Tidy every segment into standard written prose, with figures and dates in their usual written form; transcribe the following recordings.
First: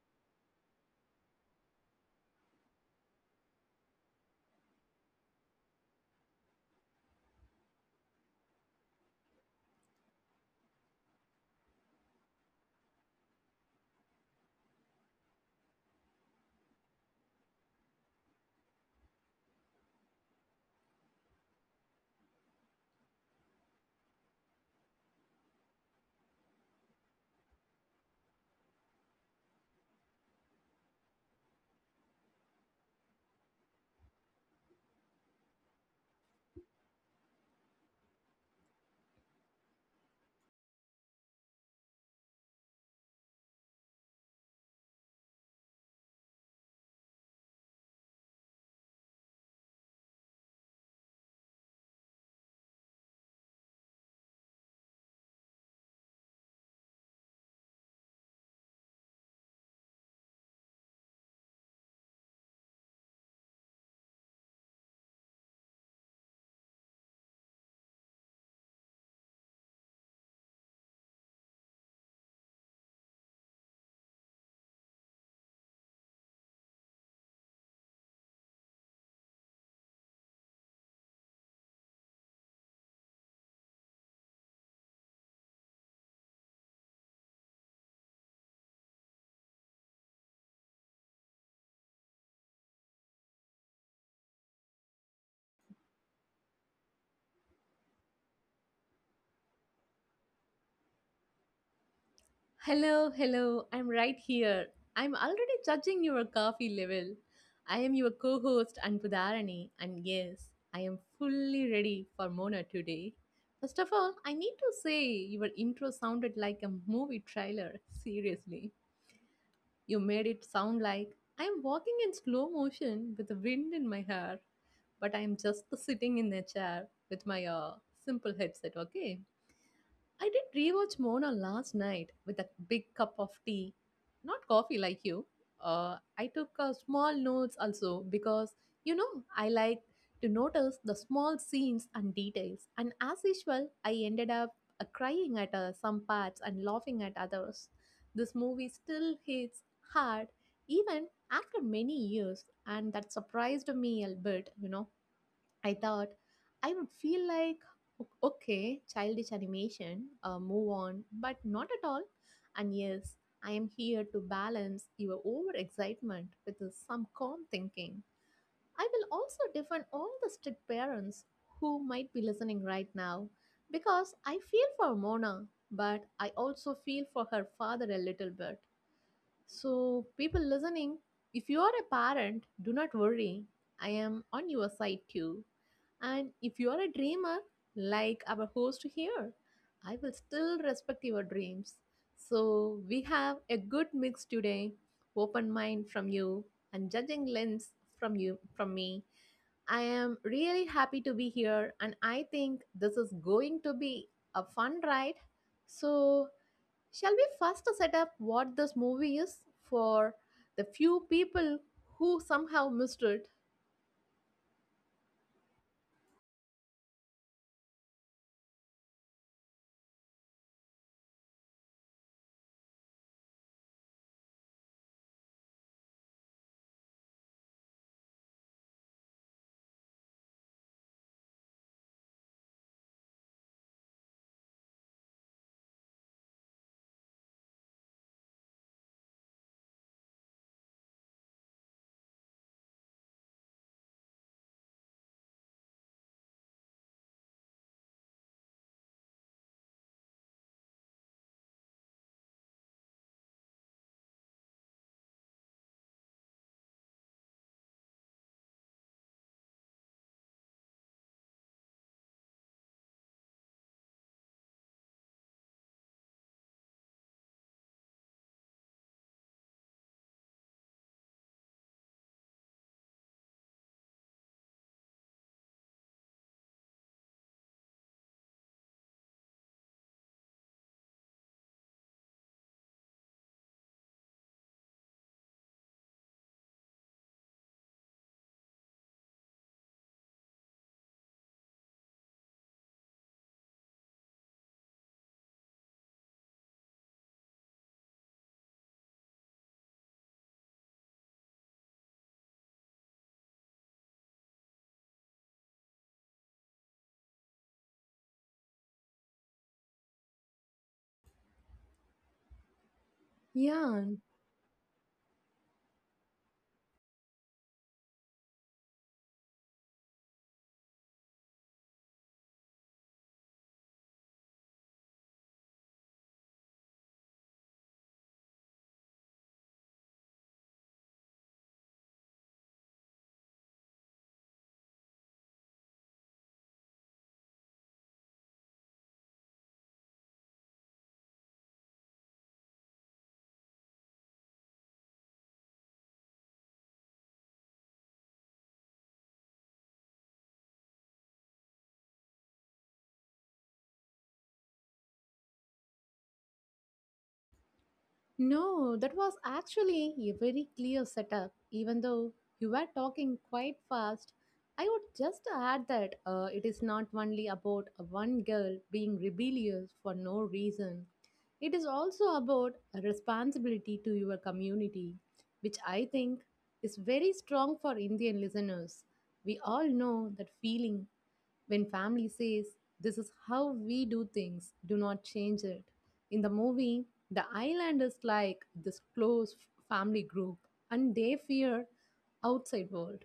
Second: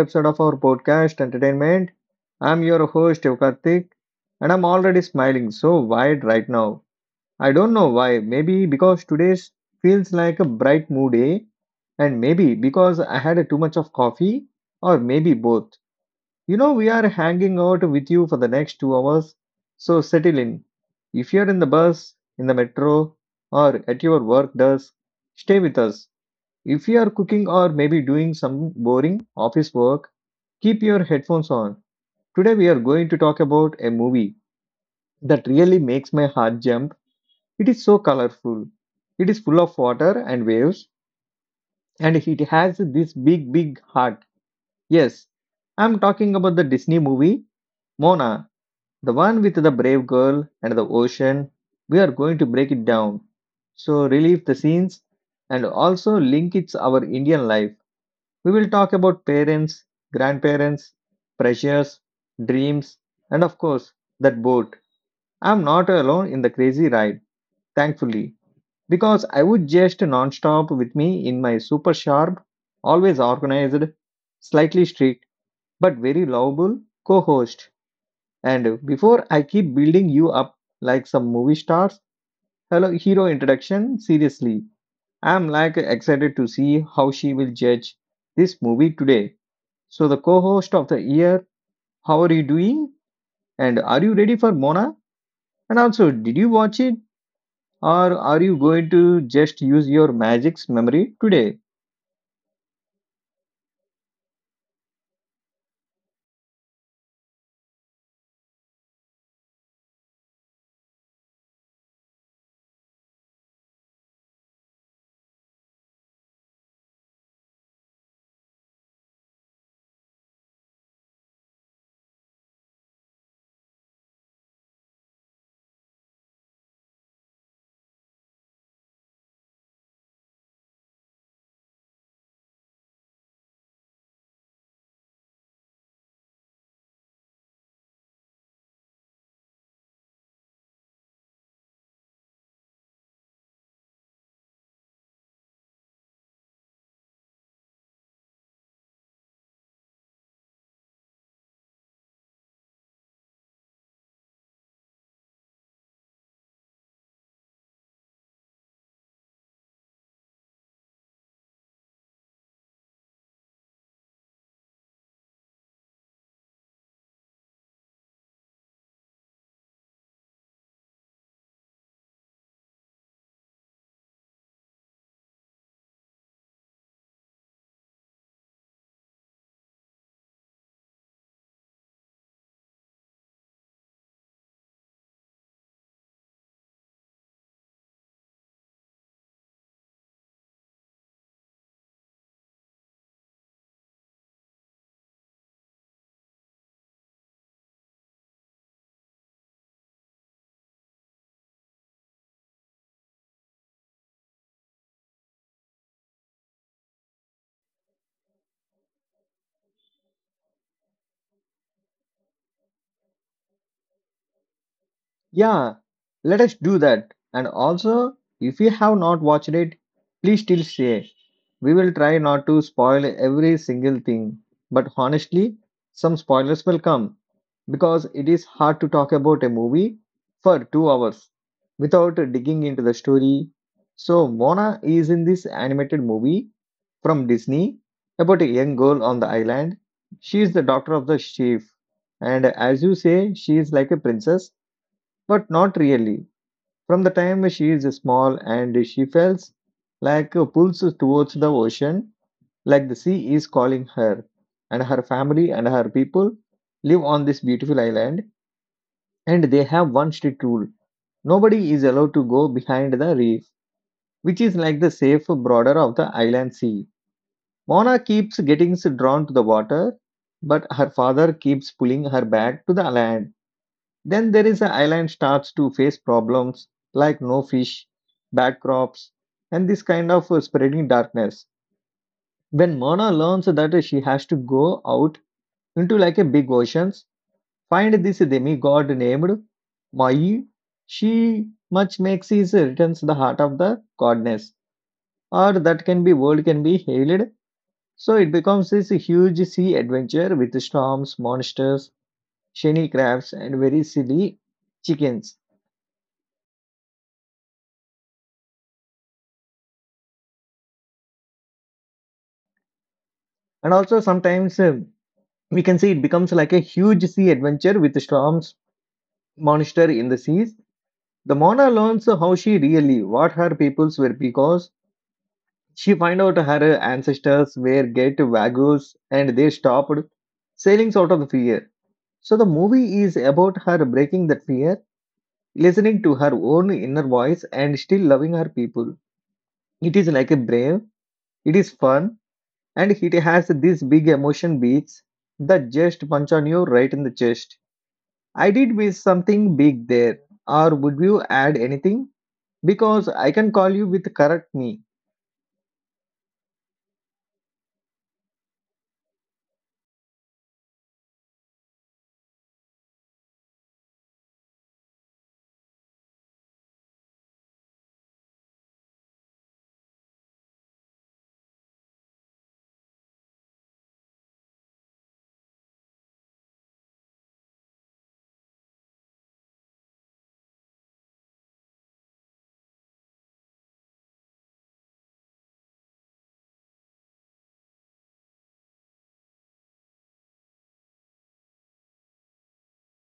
episode of our podcast Entertainment. I'm your host Yukartik and I'm already smiling so wide right now. I don't know why, maybe because today feels like a bright mood day and maybe because I had too much of coffee or maybe both. You know we are hanging out with you for the next 2 hours, so settle in. If you're in the bus, in the metro or at your work desk, stay with us if you are cooking or maybe doing some boring office work, keep your headphones on. Today we are going to talk about a movie that really makes my heart jump. It is so colorful. It is full of water and waves and it has this big big heart. Yes, I'm talking about the Disney movie Mona, the one with the brave girl and the ocean. We are going to break it down. So relive the scenes and also link it to our Indian life. We will talk about parents, grandparents, pressures, dreams, and of course, that boat. I'm not alone in the crazy ride, thankfully, because I would just non-stop with me in my super sharp, always organized, slightly strict, but very lovable co-host. And before I keep building you up like some movie stars, hello hero introduction, seriously. I'm like excited to see how she will judge this movie today. So, the co host of the year, how are you doing? And are you ready for Mona? And also, did you watch it? Or are you going to just use your magic's memory today? Hello, hello, I'm right here. I'm already judging your coffee level. I am your co host Anpudarani, and yes, I am fully ready for Mona today. First of all, I need to say your intro sounded like a movie trailer. Seriously, you made it sound like I'm walking in slow motion with the wind in my hair, but I'm just sitting in a chair with my simple headset, okay? I did rewatch Mona last night with a big cup of tea. Not coffee like you. I took small notes also because, I like to notice the small scenes and details. And as usual, I ended up crying at some parts and laughing at others. This movie still hits hard even after many years, and that surprised me a bit, I thought I would feel like, Okay, childish animation, move on," but not at all. And yes, I am here to balance your overexcitement with some calm thinking. I will also defend all the strict parents who might be listening right now because I feel for Mona, but I also feel for her father a little bit. So, people listening, if you are a parent, do not worry. I am on your side too. And if you are a dreamer, like our host here, I will still respect your dreams. So, we have a good mix today: open mind from you and judging lens from me. I am really happy to be here, and I think this is going to be a fun ride. So, shall we first set up what this movie is for the few people who somehow missed it? Yeah, let us do that. And also, if you have not watched it, please still stay. We will try not to spoil every single thing, but honestly, some spoilers will come, because it is hard to talk about a movie for 2 hours without digging into the story. So, Mona is in this animated movie from Disney about a young girl on the island. She is the daughter of the chief, and as you say, she is like a princess, but not really. From the time she is small and she feels like pulls towards the ocean, like the sea is calling her, and her family and her people live on this beautiful island and they have one strict rule, nobody is allowed to go behind the reef, which is like the safe border of the island sea. Mona keeps getting drawn to the water, but her father keeps pulling her back to the land. Then there is the island starts to face problems like no fish, bad crops, and this kind of spreading darkness. When Mona learns that she has to go out into like a big oceans. Find this demigod named Mai. She much makes his returns the heart of the goddess, or that can be world can be hailed. So it becomes this huge sea adventure with storms, monsters, shiny crabs, and very silly chickens. And Yeah, also sometimes we can see it becomes like a huge sea adventure with storms, monster in the seas. The Mona learns how she really, what her peoples were because she find out her ancestors were get wagyus and they stopped sailing out of the fear. So the movie is about her breaking that fear, listening to her own inner voice and still loving her people. It is like a brave, it is fun, and it has these big emotion beats that just punch on you right in the chest. I did miss something big there, or would you add anything? Because I can call you with correct me. no, that was actually a very clear setup. Even though you were talking quite fast, I would just add that it is not only about one girl being rebellious for no reason. It is also about a responsibility to your community, which I think is very strong for Indian listeners. We all know that feeling when family says, "This is how we do things, do not change it." In the movie, the island is like this close family group, and they fear outside world.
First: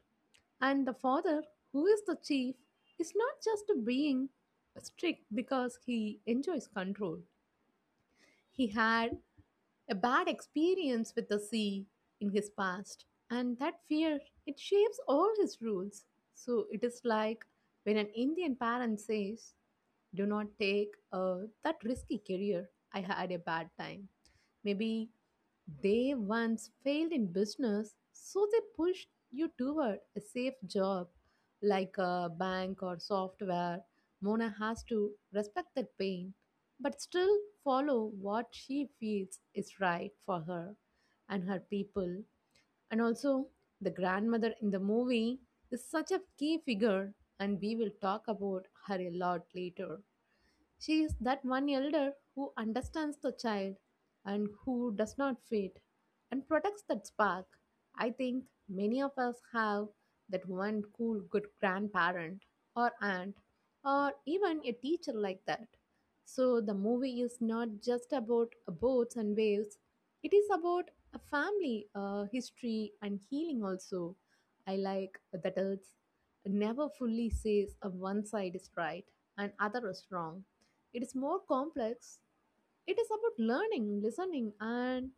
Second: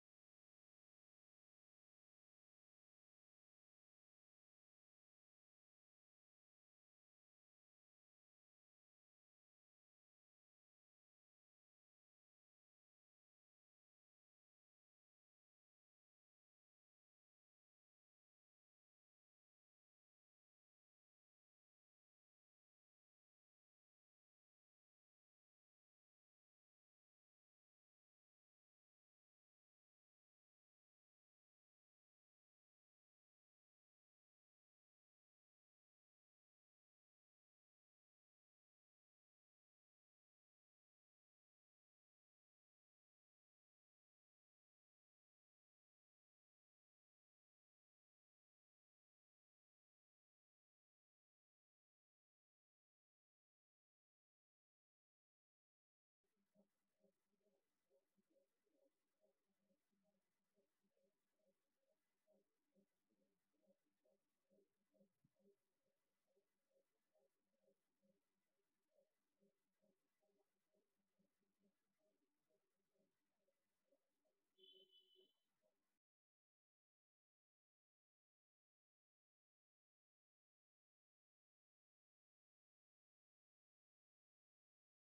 And the father, who is the chief, is not just being strict because he enjoys control. He had a bad experience with the sea in his past, and that fear, it shapes all his rules. So it is like when an Indian parent says, "Do not take that risky career. I had a bad time." Maybe they once failed in business, so they pushed you toward a safe job like a bank or software. Mona has to respect that pain, but still follow what she feels is right for her and her people. And also, the grandmother in the movie is such a key figure, and we will talk about her a lot later. She is that one elder who understands the child, and who does not fade and protects that spark. I think many of us have that one cool, good grandparent or aunt or even a teacher like that. So the movie is not just about boats and waves, it is about a family, history, and healing also. I like that it's never fully says one side is right and other is wrong, it is more complex. It is about learning, listening, and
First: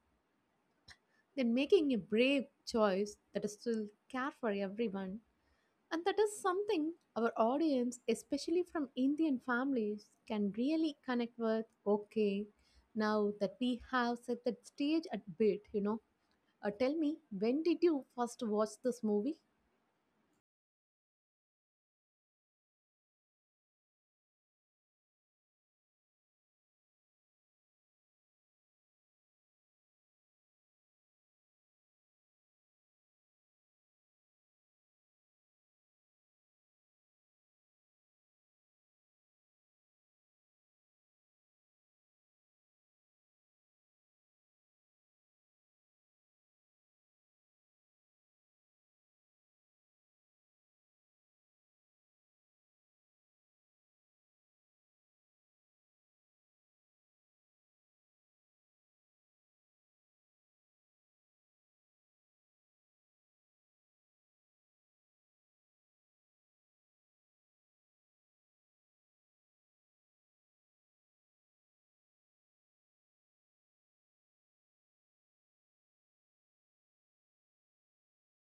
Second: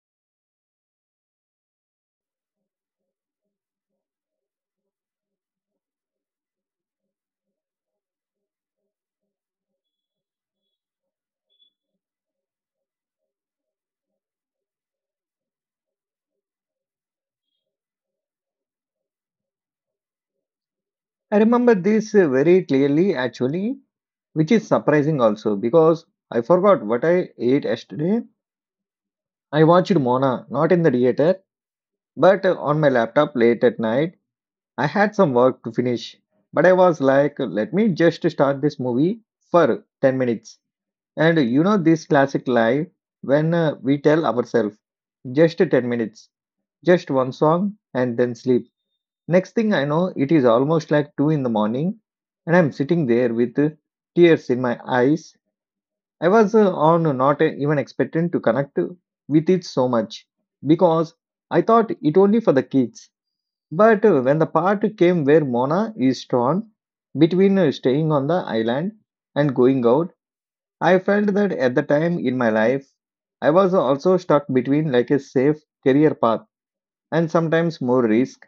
then making a brave choice that is still care for everyone. And that is something our audience, especially from Indian families, can really connect with. Okay, now that we have set the stage a bit, tell me, when did you first watch this movie? I remember this very clearly actually, which is surprising also because I forgot what I ate yesterday. I watched Mona not in the theater but on my laptop late at night. I had some work to finish, but I was like, let me just start this movie for 10 minutes. And you know, this classic lie when we tell ourselves just 10 minutes, just one song, and then sleep. Next thing I know, it is almost like 2 in the morning, and I'm sitting there with tears in my eyes. I was on not even expecting to connect with it so much because I thought it only for the kids. But when the part came where Mona is torn between staying on the island and going out, I felt that at the time in my life, I was also stuck between like a safe career path and sometimes more risk.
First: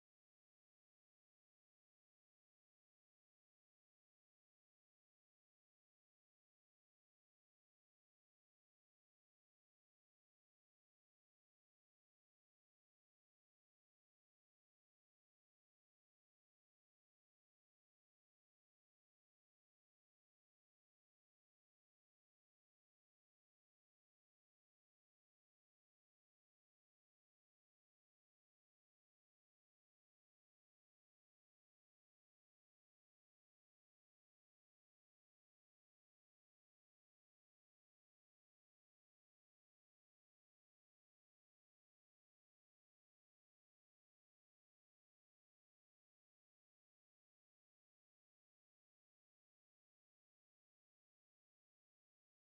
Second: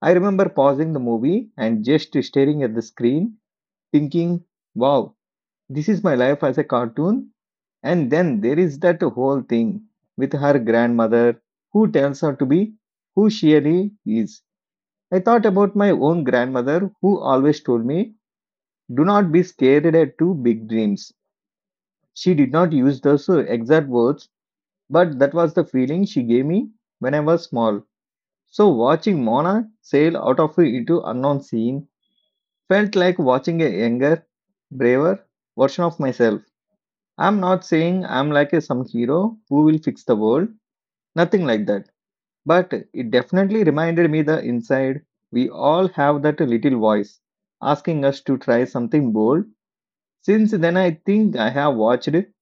I remember pausing the movie and just staring at the screen, thinking, wow, this is my life as a cartoon. And then there is that whole thing with her grandmother who tells her to be who she really is. I thought about my own grandmother who always told me, do not be scared at too big dreams. She did not use those exact words, but that was the feeling she gave me when I was small. So watching Mona sail out of into unknown scene felt like watching a younger, braver version of myself. I'm not saying I'm like a, some hero who will fix the world, nothing like that. But it definitely reminded me the inside we all have that little voice asking us to try something bold. Since then, I think I have watched it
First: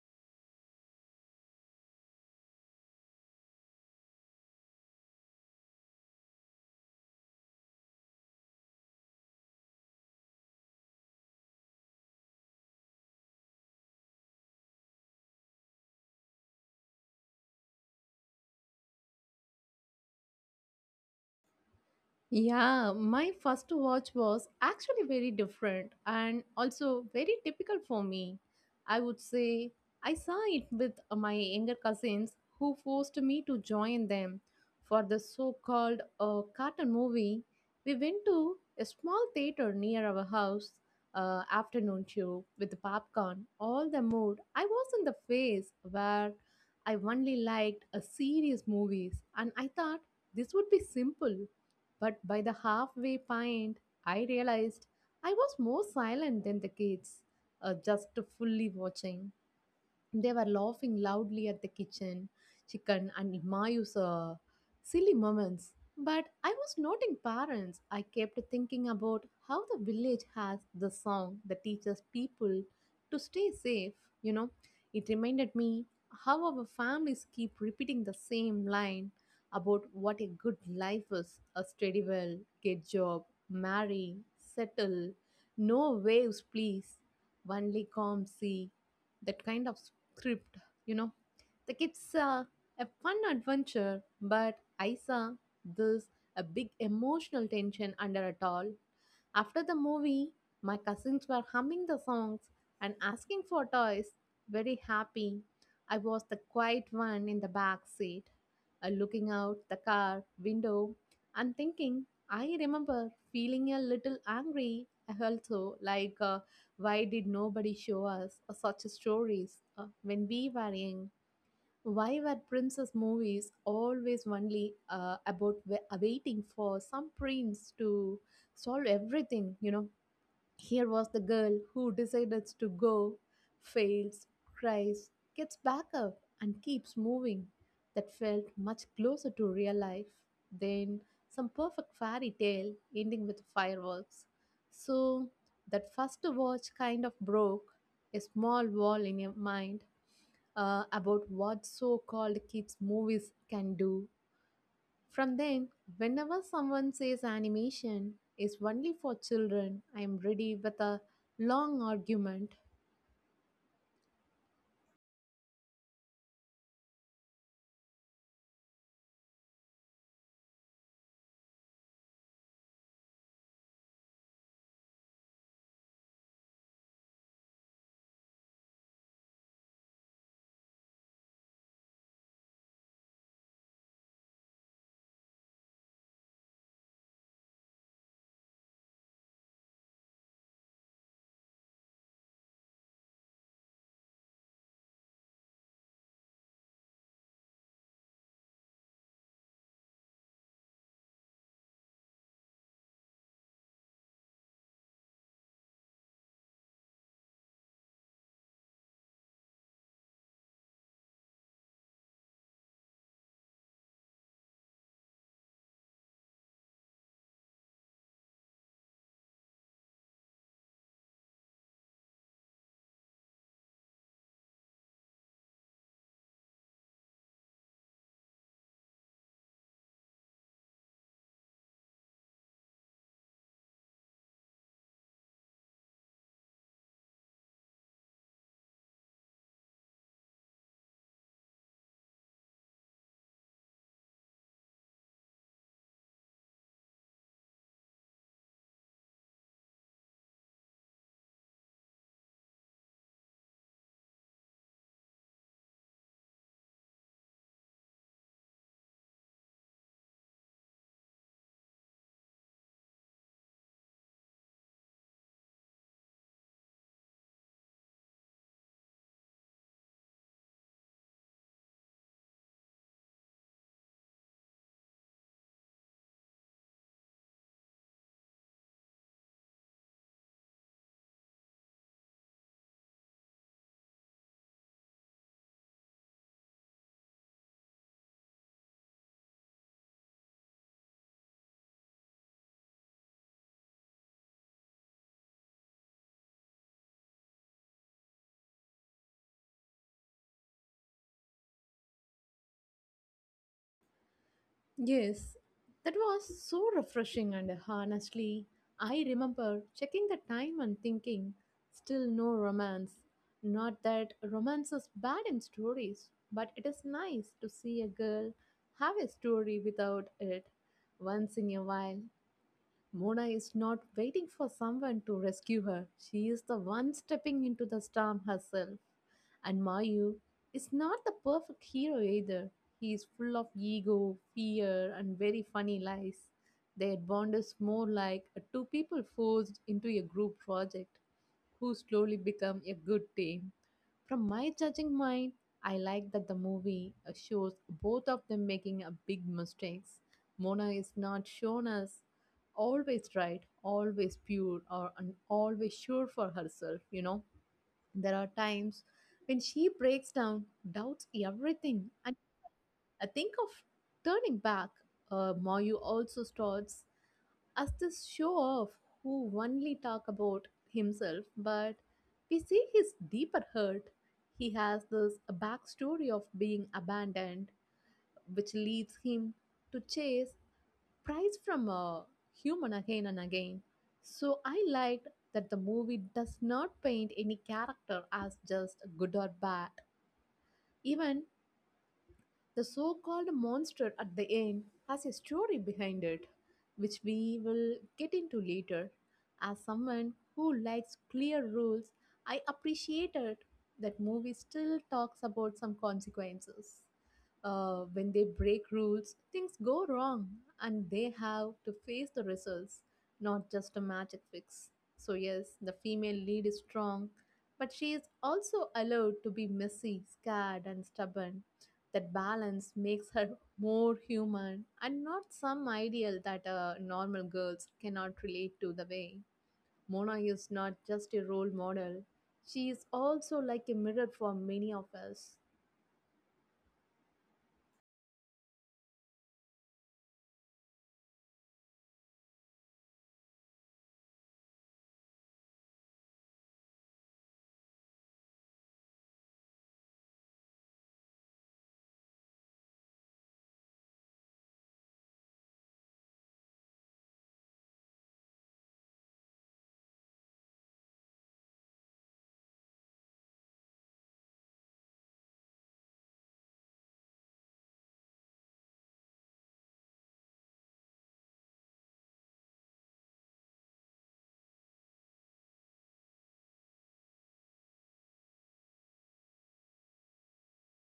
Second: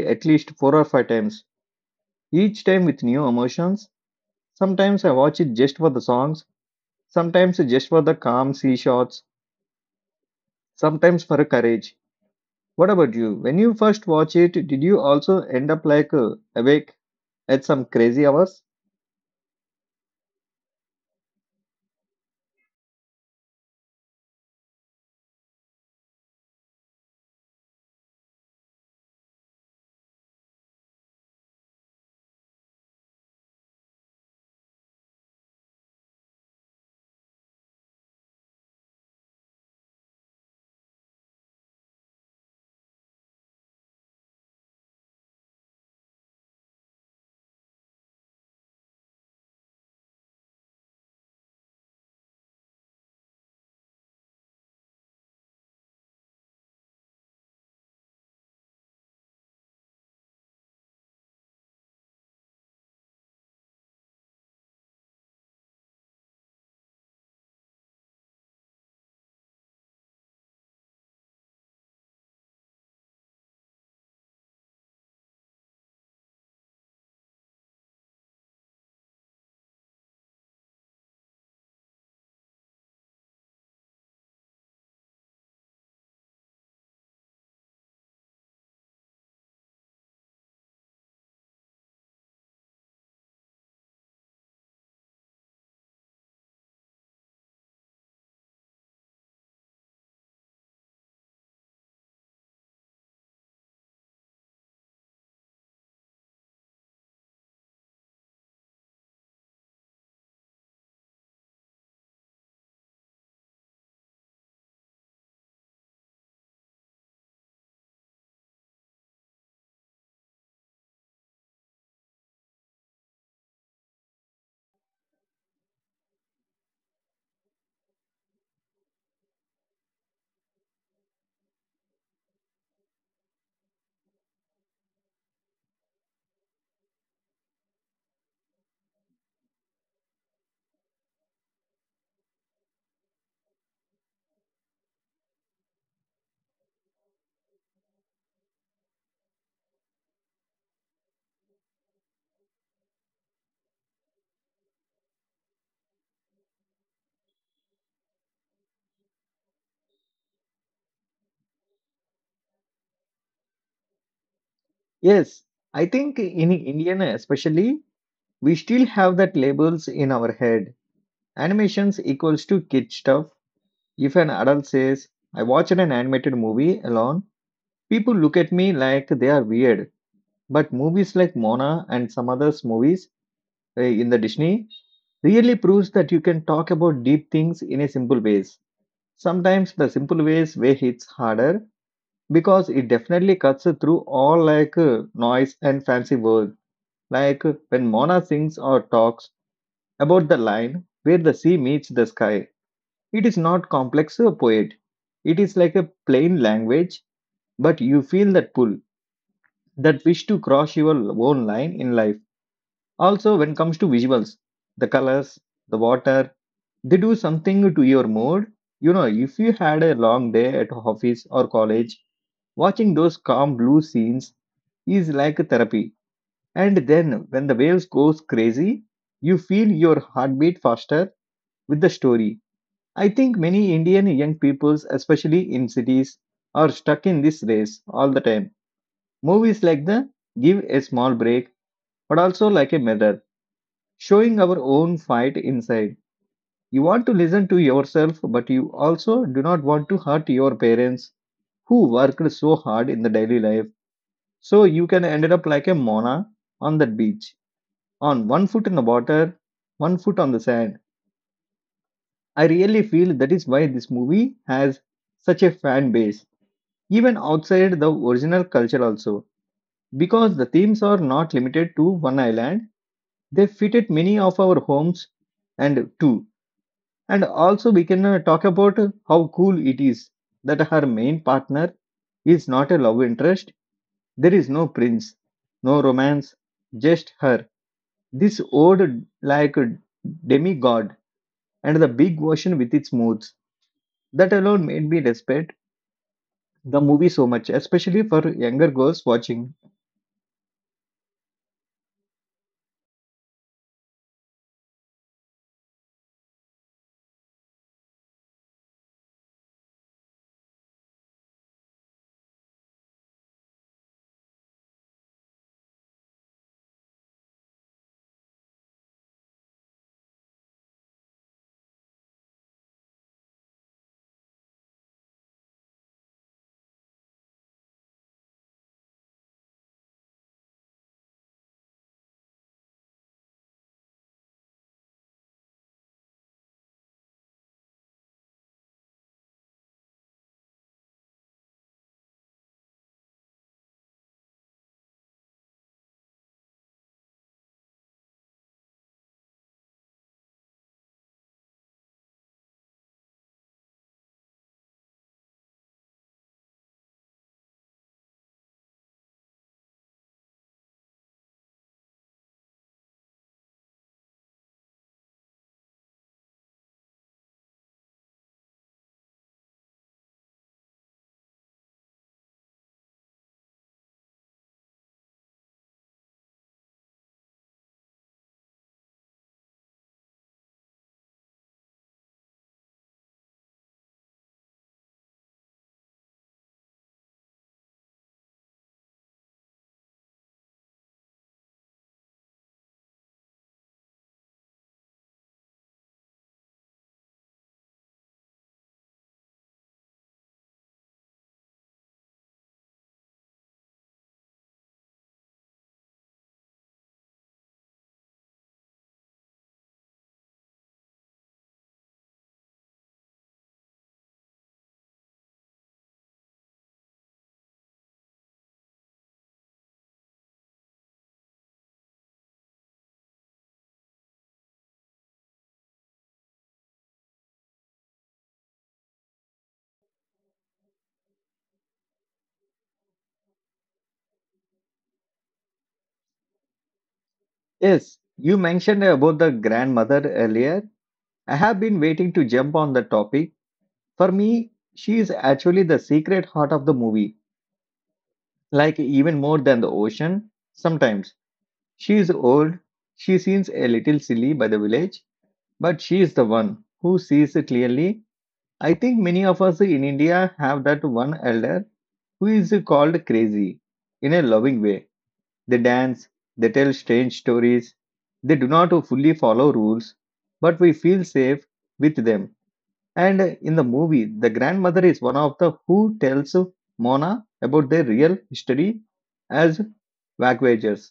at least four or five times, each time with new emotions. Sometimes I watch it just for the songs, sometimes just for the calm sea shots, sometimes for courage. What about you? When you first watch it, did you also end up like awake at some crazy hours? Yeah, my first watch was actually very different and also very typical for me. I would say I saw it with my younger cousins who forced me to join them for the so called cartoon movie. We went to a small theater near our house, afternoon show with popcorn. All the mood, I was in the phase where I only liked a serious movies and I thought this would be simple, but by the halfway point, I realized I was more silent than the kids, just fully watching. They were laughing loudly at the kitchen, chicken, and Mayu's silly moments. But I was not in parents. I kept thinking about how the village has the song that teaches people to stay safe. You know, it reminded me how our families keep repeating the same line about what a good life is: a steady well, get job, marry, settle, no waves, please, only calm sea. That kind of crypt, you know. The it's a fun adventure, but I saw this a big emotional tension under it all. After the movie, my cousins were humming the songs and asking for toys, very happy. I was the quiet one in the back seat, looking out the car window and thinking, I remember feeling a little angry also, like why did nobody show us such stories when we were young? Why were princess movies always only about waiting for some prince to solve everything? You know, here was the girl who decides to go, fails, cries, gets back up, and keeps moving. That felt much closer to real life than some perfect fairy tale ending with fireworks. So, that first watch kind of broke a small wall in your mind about what so called kids' movies can do. From then, whenever someone says animation is only for children, I am ready with a long argument. Yes, I think in Indian especially, we still have that labels in our head. Animations equals to kid stuff. If an adult says, I watched an animated movie alone, people look at me like they are weird. But movies like Mona and some others movies in the Disney really proves that you can talk about deep things in a simple ways. Sometimes the simple ways way hits harder because it definitely cuts through all like noise and fancy words. Like when Mona sings or talks about the line where the sea meets the sky, it is not complex poet. It is like a plain language, but you feel that pull, that wish to cross your own line in life. Also, when it comes to visuals, the colors, the water, they do something to your mood. You know if you had a long day at office or college, watching those calm blue scenes is like therapy, and then when the waves goes crazy you feel your heartbeat faster with the story. I think many Indian young peoples especially in cities are stuck in this race all the time. Movies like the give a small break but also like a mirror showing our own fight inside. You want to listen to yourself, but you also do not want to hurt your parents who worked so hard in the daily life. So you can end up like a Mona on that beach, on one foot in the water, one foot on the sand. I really feel that is why this movie has such a fan base, even outside the original culture also. Because the themes are not limited to one island, they fitted many of our homes and too. And also, we can talk about how cool it is that her main partner is not a love interest. There is no prince, no romance, just her. This old, like demigod and the big ocean with its moods. That alone made me respect the movie so much, especially for younger girls watching. Yes, that was so refreshing, and honestly, I remember checking the time and thinking, still no romance. Not that romance is bad in stories, but it is nice to see a girl have a story without it once in a while. Mona is not waiting for someone to rescue her. She is the one stepping into the storm herself. And Mayu is not the perfect hero either. He is full of ego, fear, and very funny lies. Their bond is more like two people forced into a group project who slowly become a good team. From my judging mind, I like that the movie shows both of them making a big mistakes. Mona is not shown as always right, always pure, or and always sure for herself. You know, there are times when she breaks down, doubts everything, and I think of turning back. Mayu also starts as this show off who only talk about himself, but we see his deeper hurt. He has this backstory of being abandoned, which leads him to chase prize from a human again and again. So I liked that the movie does not paint any character as just good or bad. Even the so called monster at the end has a story behind it, which we will get into later. As someone who likes clear rules, I appreciated that movie still talks about some consequences. When they break rules, things go wrong and they have to face the results, not just a magic fix. So, yes, the female lead is strong, but she is also allowed to be messy, scared, and stubborn. That balance makes her more human and not some ideal that normal girls cannot relate to the way. Mona is not just a role model, she is also like a mirror for many of us. Yes, you mentioned about the grandmother earlier. I have been waiting to jump on the topic. For me, she is actually the secret heart of the movie like even more than the ocean. Sometimes she is old, she seems a little silly by the village, but she is the one who sees clearly. I think many of us in India have that one elder who is called crazy in a loving way. They dance, they tell strange stories, they do not fully follow rules, but we feel safe with them. And in the movie, the grandmother is one of the who tells Mona about their real history as wagwagers.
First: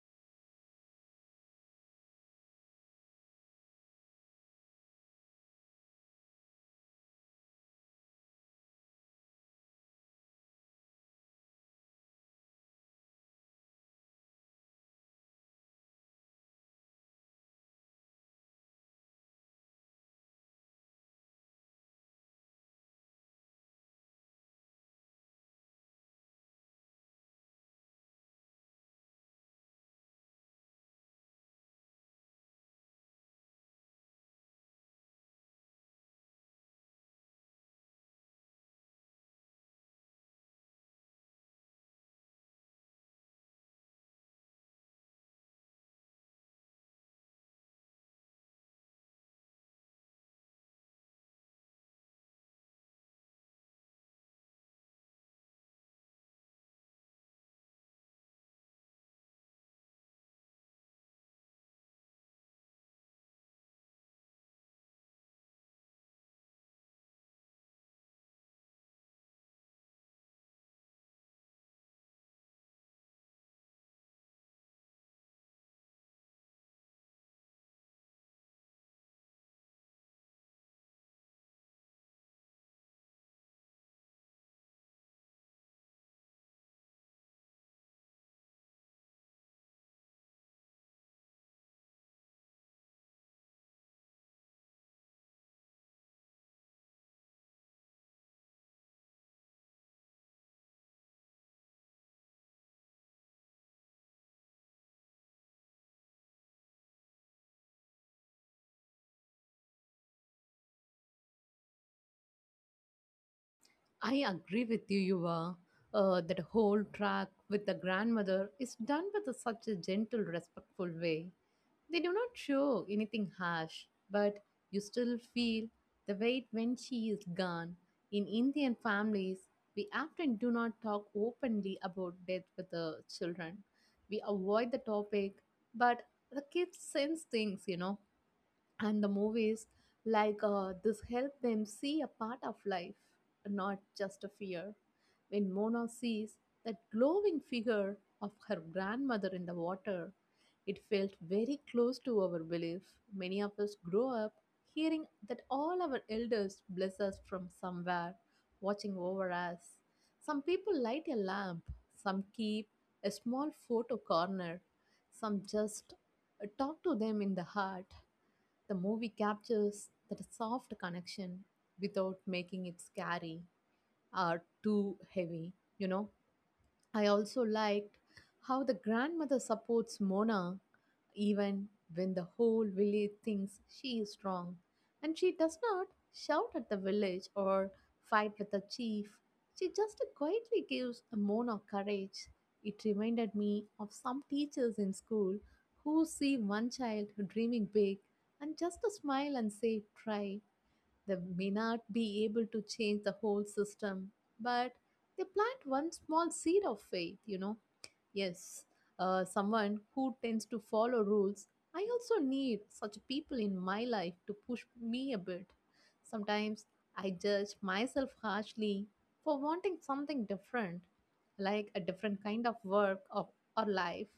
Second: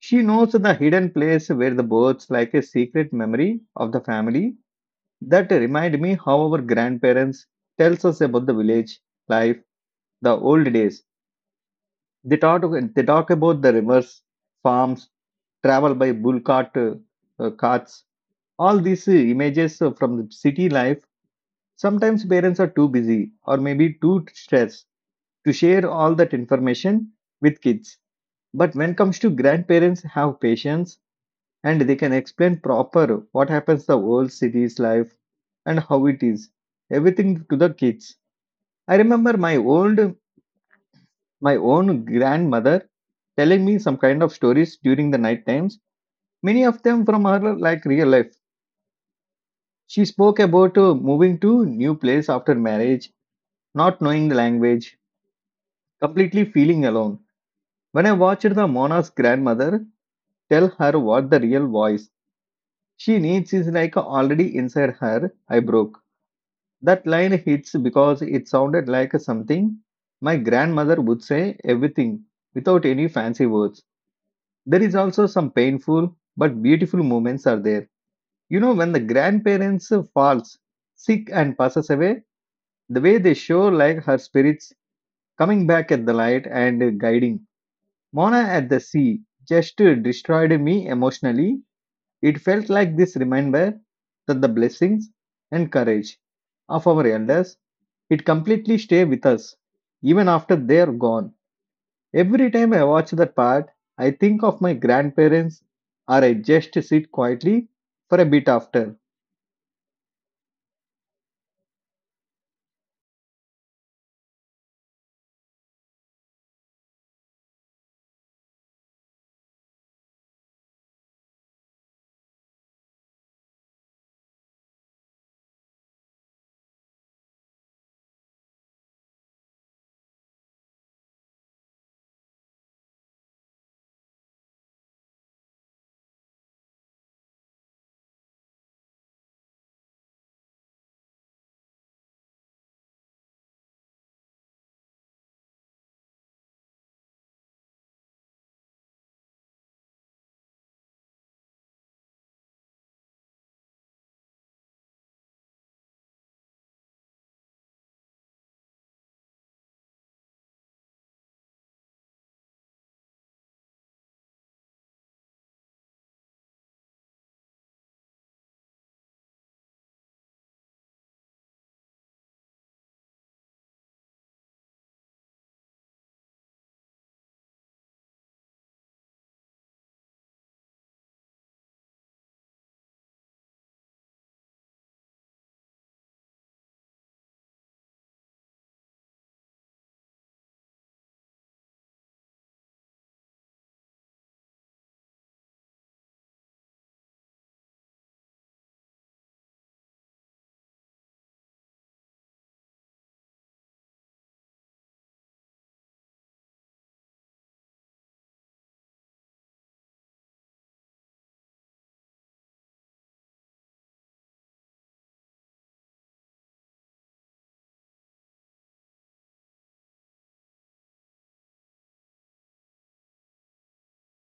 She knows the hidden place where the birds like a secret memory of the family that remind me how our grandparents tells us about the village life, the old days. They talk, they talk about the rivers, farms, travel by bull cart, carts. All these images from the city life. Sometimes parents are too busy or maybe too stressed to share all that information with kids. But when it comes to grandparents have patience and they can explain proper what happens the old city's life and how it is everything to the kids. I remember my own grandmother telling me some kind of stories during the night times, many of them from her like real life. She spoke about moving to new place after marriage, not knowing the language, completely feeling alone. When I watched the Mona's grandmother tell her what the real voice she needs is like already inside her, I broke. That line hits because it sounded like something my grandmother would say, everything without any fancy words. There is also some painful but beautiful moments are there. You know, when the grandparents falls sick and passes away, the way they show like her spirits coming back at the light and guiding Mona at the Sea just destroyed me emotionally. It felt like this reminder that the blessings and courage of our elders, it completely stay with us even after they are gone. Every time I watch that part, I think of my grandparents or I just sit quietly for a bit after. I agree with you, Yuva. That whole track with the grandmother is done with a such a gentle, respectful way. They do not show anything harsh, but you still feel the weight when she is gone. In Indian families, we often do not talk openly about death with the children. We avoid the topic, but the kids sense things, and the movies like this help them see a part of life, not just a fear. When Mona sees that glowing figure of her grandmother in the water, it felt very close to our belief. Many of us grow up hearing that all our elders bless us from somewhere, watching over us. Some people light a lamp, some keep a small photo corner, some just talk to them in the heart. The movie captures that soft connection without making it scary or too heavy, you know. I also liked how the grandmother supports Mona even when the whole village thinks she is strong, and she does not shout at the village or fight with the chief, she just quietly gives a moan of courage. It reminded me of some teachers in school who see one child dreaming big and just a smile and say, "Try." They may not be able to change the whole system, but they plant one small seed of faith, you know. Yes, someone who tends to follow rules. I also need such people in my life to push me a bit. Sometimes I judge myself harshly for wanting something different, like a different kind of work or life.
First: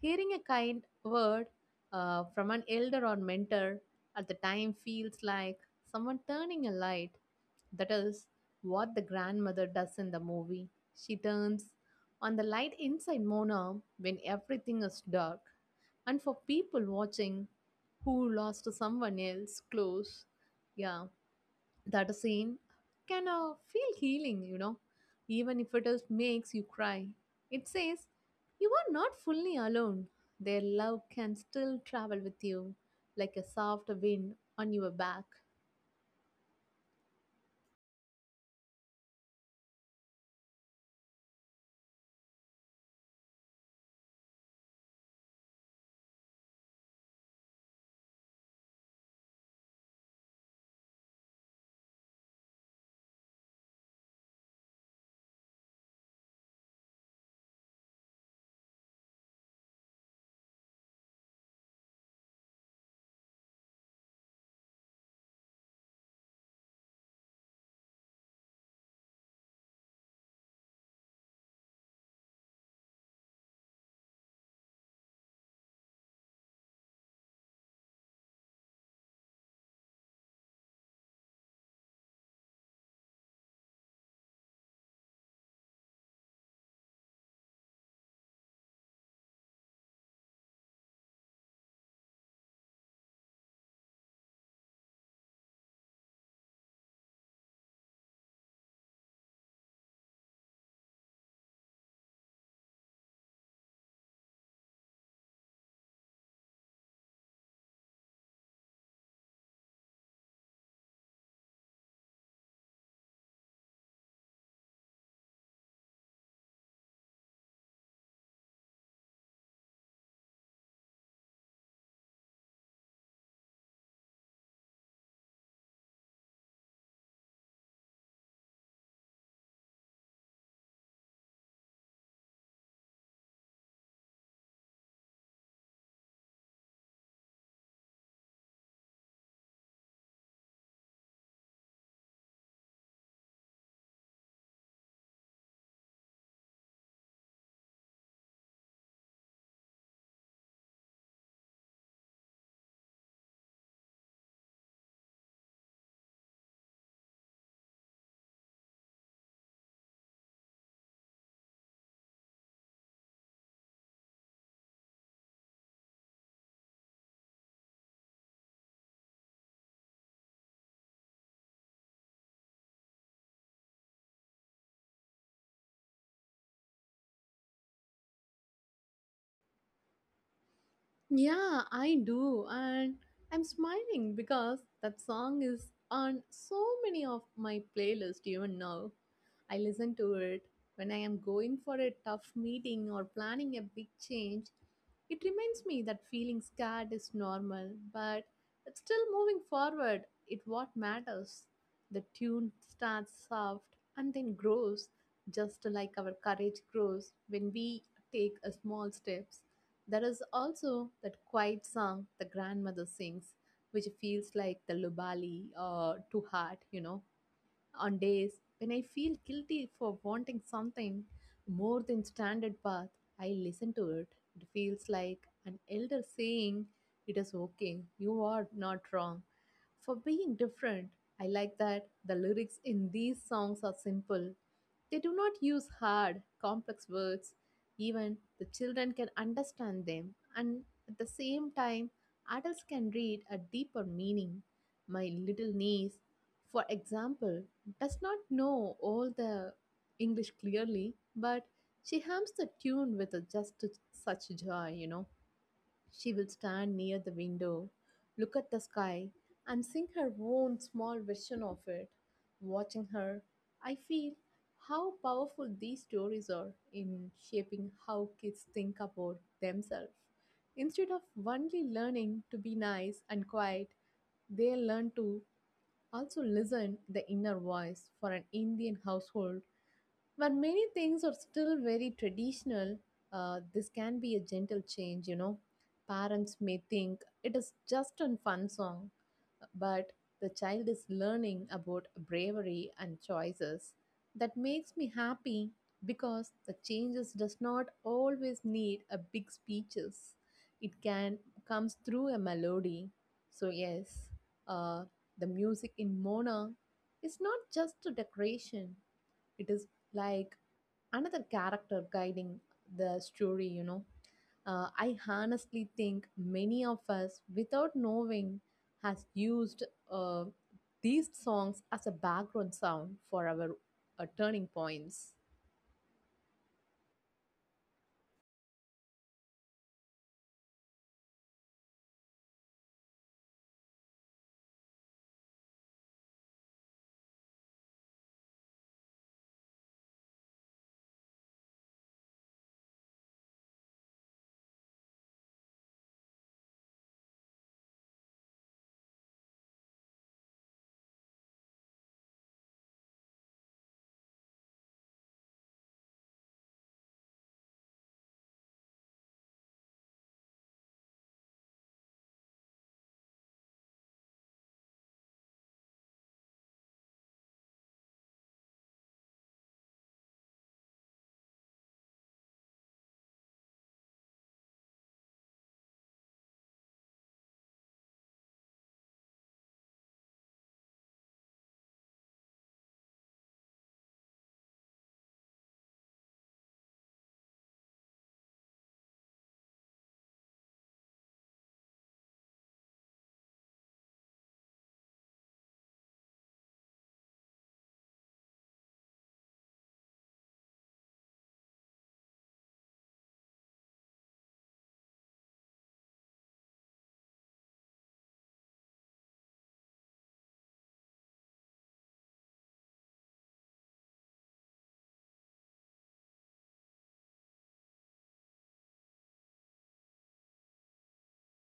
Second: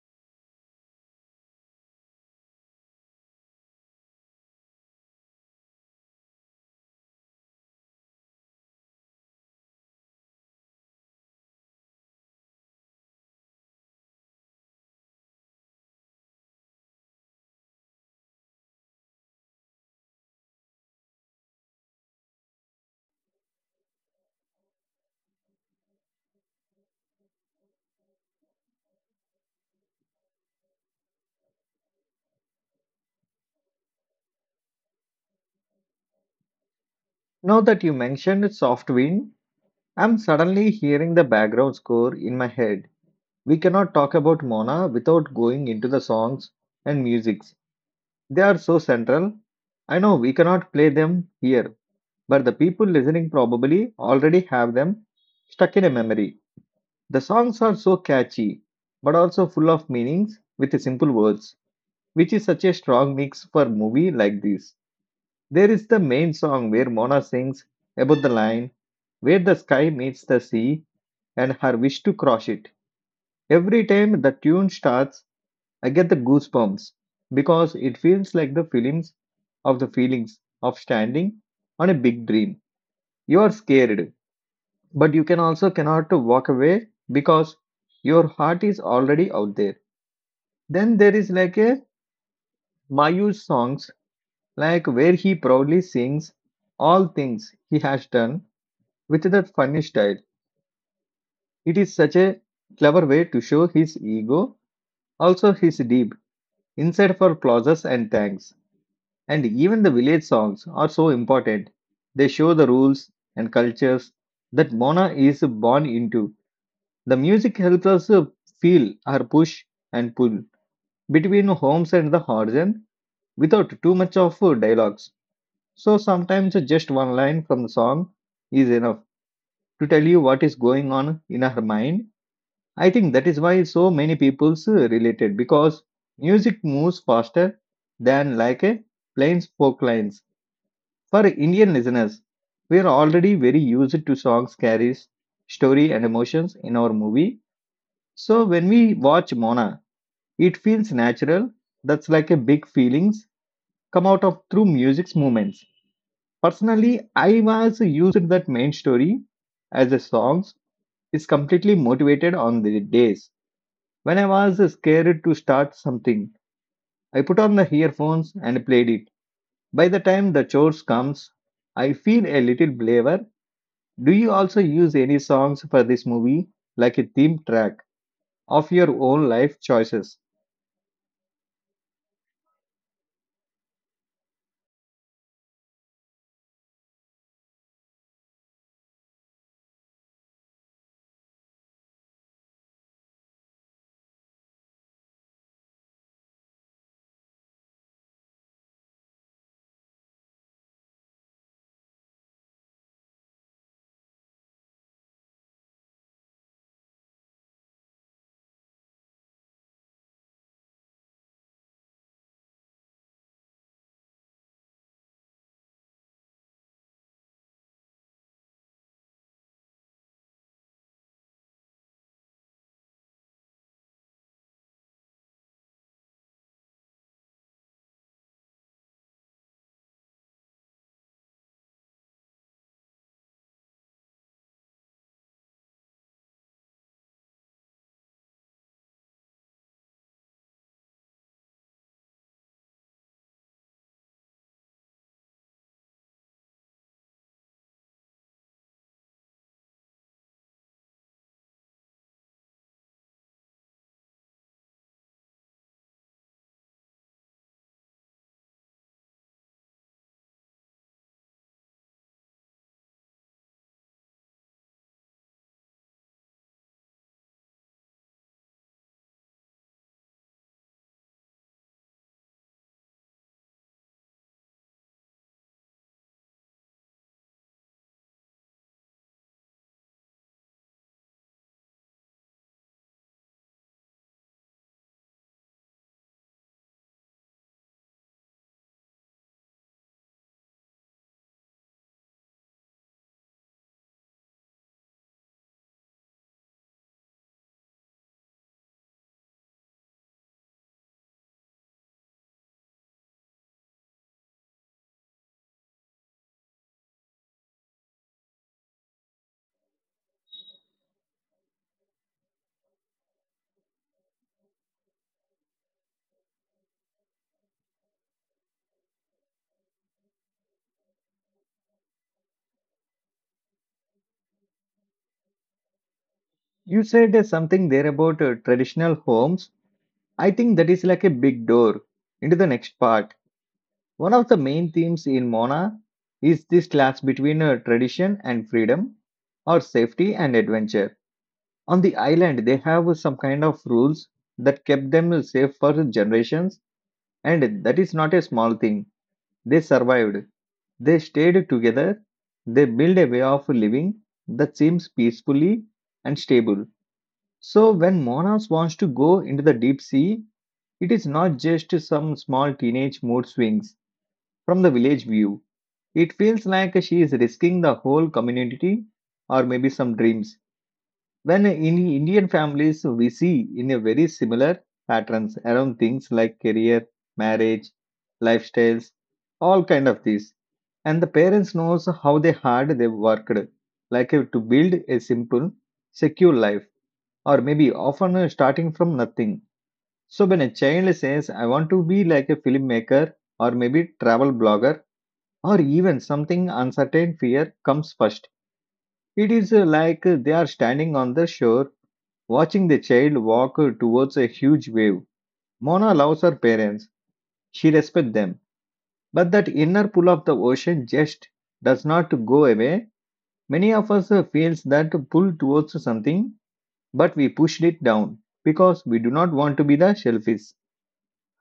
Hearing a kind word from an elder or mentor at the time feels like someone turning a light. That is what the grandmother does in the movie. She turns on the light inside Mona when everything is dark. And for people watching who lost someone else close, yeah, that scene can feel healing, even if it is makes you cry. It says, "You are not fully alone. Their love can still travel with you like a soft wind on your back." Now that you mentioned Soft Wind, I'm suddenly hearing the background score in my head. We cannot talk about Mona without going into the songs and music. They are so central. I know we cannot play them here, but the people listening probably already have them stuck in a memory. The songs are so catchy, but also full of meanings with simple words, which is such a strong mix for a movie like this. There is the main song where Mona sings about the line where the sky meets the sea and her wish to cross it. Every time the tune starts, I get the goosebumps because it feels like the feelings of standing on a big dream. You are scared, but you can also cannot to walk away because your heart is already out there. Then there is like a Mayu's songs, like where he proudly sings all things he has done with that funny style. It is such a clever way to show his ego, also his deep inside for clauses and thanks. And even the village songs are so important. They show the rules and cultures that Mona is born into. The music helps us feel her push and pull between homes and the horizon without too much of dialogues. So sometimes just one line from the song is enough to tell you what is going on in her mind. I think that is why so many people's related, because music moves faster than like a plain spoke lines. For Indian listeners, we are already very used to songs carries story and emotions in our movie. So when we watch Mona, it feels natural. That's like a big feelings come out of through music's movements. Personally, I was used that main story as a songs is completely motivated on the days when I was scared to start something. I put on the earphones and played it. By the time the chores comes, I feel a little braver. Do you also use any songs for this movie, like a theme track of your own life choices? Yeah, I do. And I'm smiling because that song is on so many of my playlists even now. I listen to it when I am going for a tough meeting or planning a big change. It reminds me that feeling scared is normal, but it's still moving forward. It what matters. The tune starts soft and then grows, just like our courage grows when we take a small steps. There is also that quiet song the grandmother sings, which feels like the lubali to heart. On days when I feel guilty for wanting something more than standard path, I listen to it. It feels like an elder saying, "It is okay, you are not wrong." For being different, I like that the lyrics in these songs are simple. They do not use hard, complex words. Even the children can understand them, and at the same time, adults can read a deeper meaning. My little niece, for example, does not know all the English clearly, but she hums the tune with a such joy. She will stand near the window, look at the sky, and sing her own small version of it. Watching her, I feel how powerful these stories are in shaping how kids think about themselves. Instead of only learning to be nice and quiet, they learn to also, listen the inner voice for an Indian household where many things are still very traditional. This can be a gentle change. Parents may think it is just a fun song, but the child is learning about bravery and choices. That makes me happy because the changes does not always need a big speeches. It can comes through a melody. So yes, uh, the music in Mona is not just a decoration. It is like another character guiding the story. I honestly think many of us, without knowing, has used uh, these songs as a background sound for our turning points. You said something there about traditional homes. I think that is like a big door into the next part. One of the main themes in Mona is this clash between tradition and freedom, or safety and adventure. On the island, they have some kind of rules that kept them safe for generations, and that is not a small thing. They survived. They stayed together. They built a way of living that seems peacefully and stable. So, when Monas wants to go into the deep sea, it is not just some small teenage mood swings from the village view. It feels like she is risking the whole community or maybe some dreams. When in Indian families, we see in a very similar patterns around things like career, marriage, lifestyles, all kind of these. And the parents knows how they hard they worked, like to build a simple, secure life, or maybe often starting from nothing. So when a child says, "I want to be like a filmmaker, or maybe travel blogger, or even something uncertain," fear comes first. It is like they are standing on the shore, watching the child walk towards a huge wave. Mona loves her parents. She respects them. But that inner pull of the ocean just does not go away. Many of us feels that pull towards something, but we pushed it down because we do not want to be the shellfish.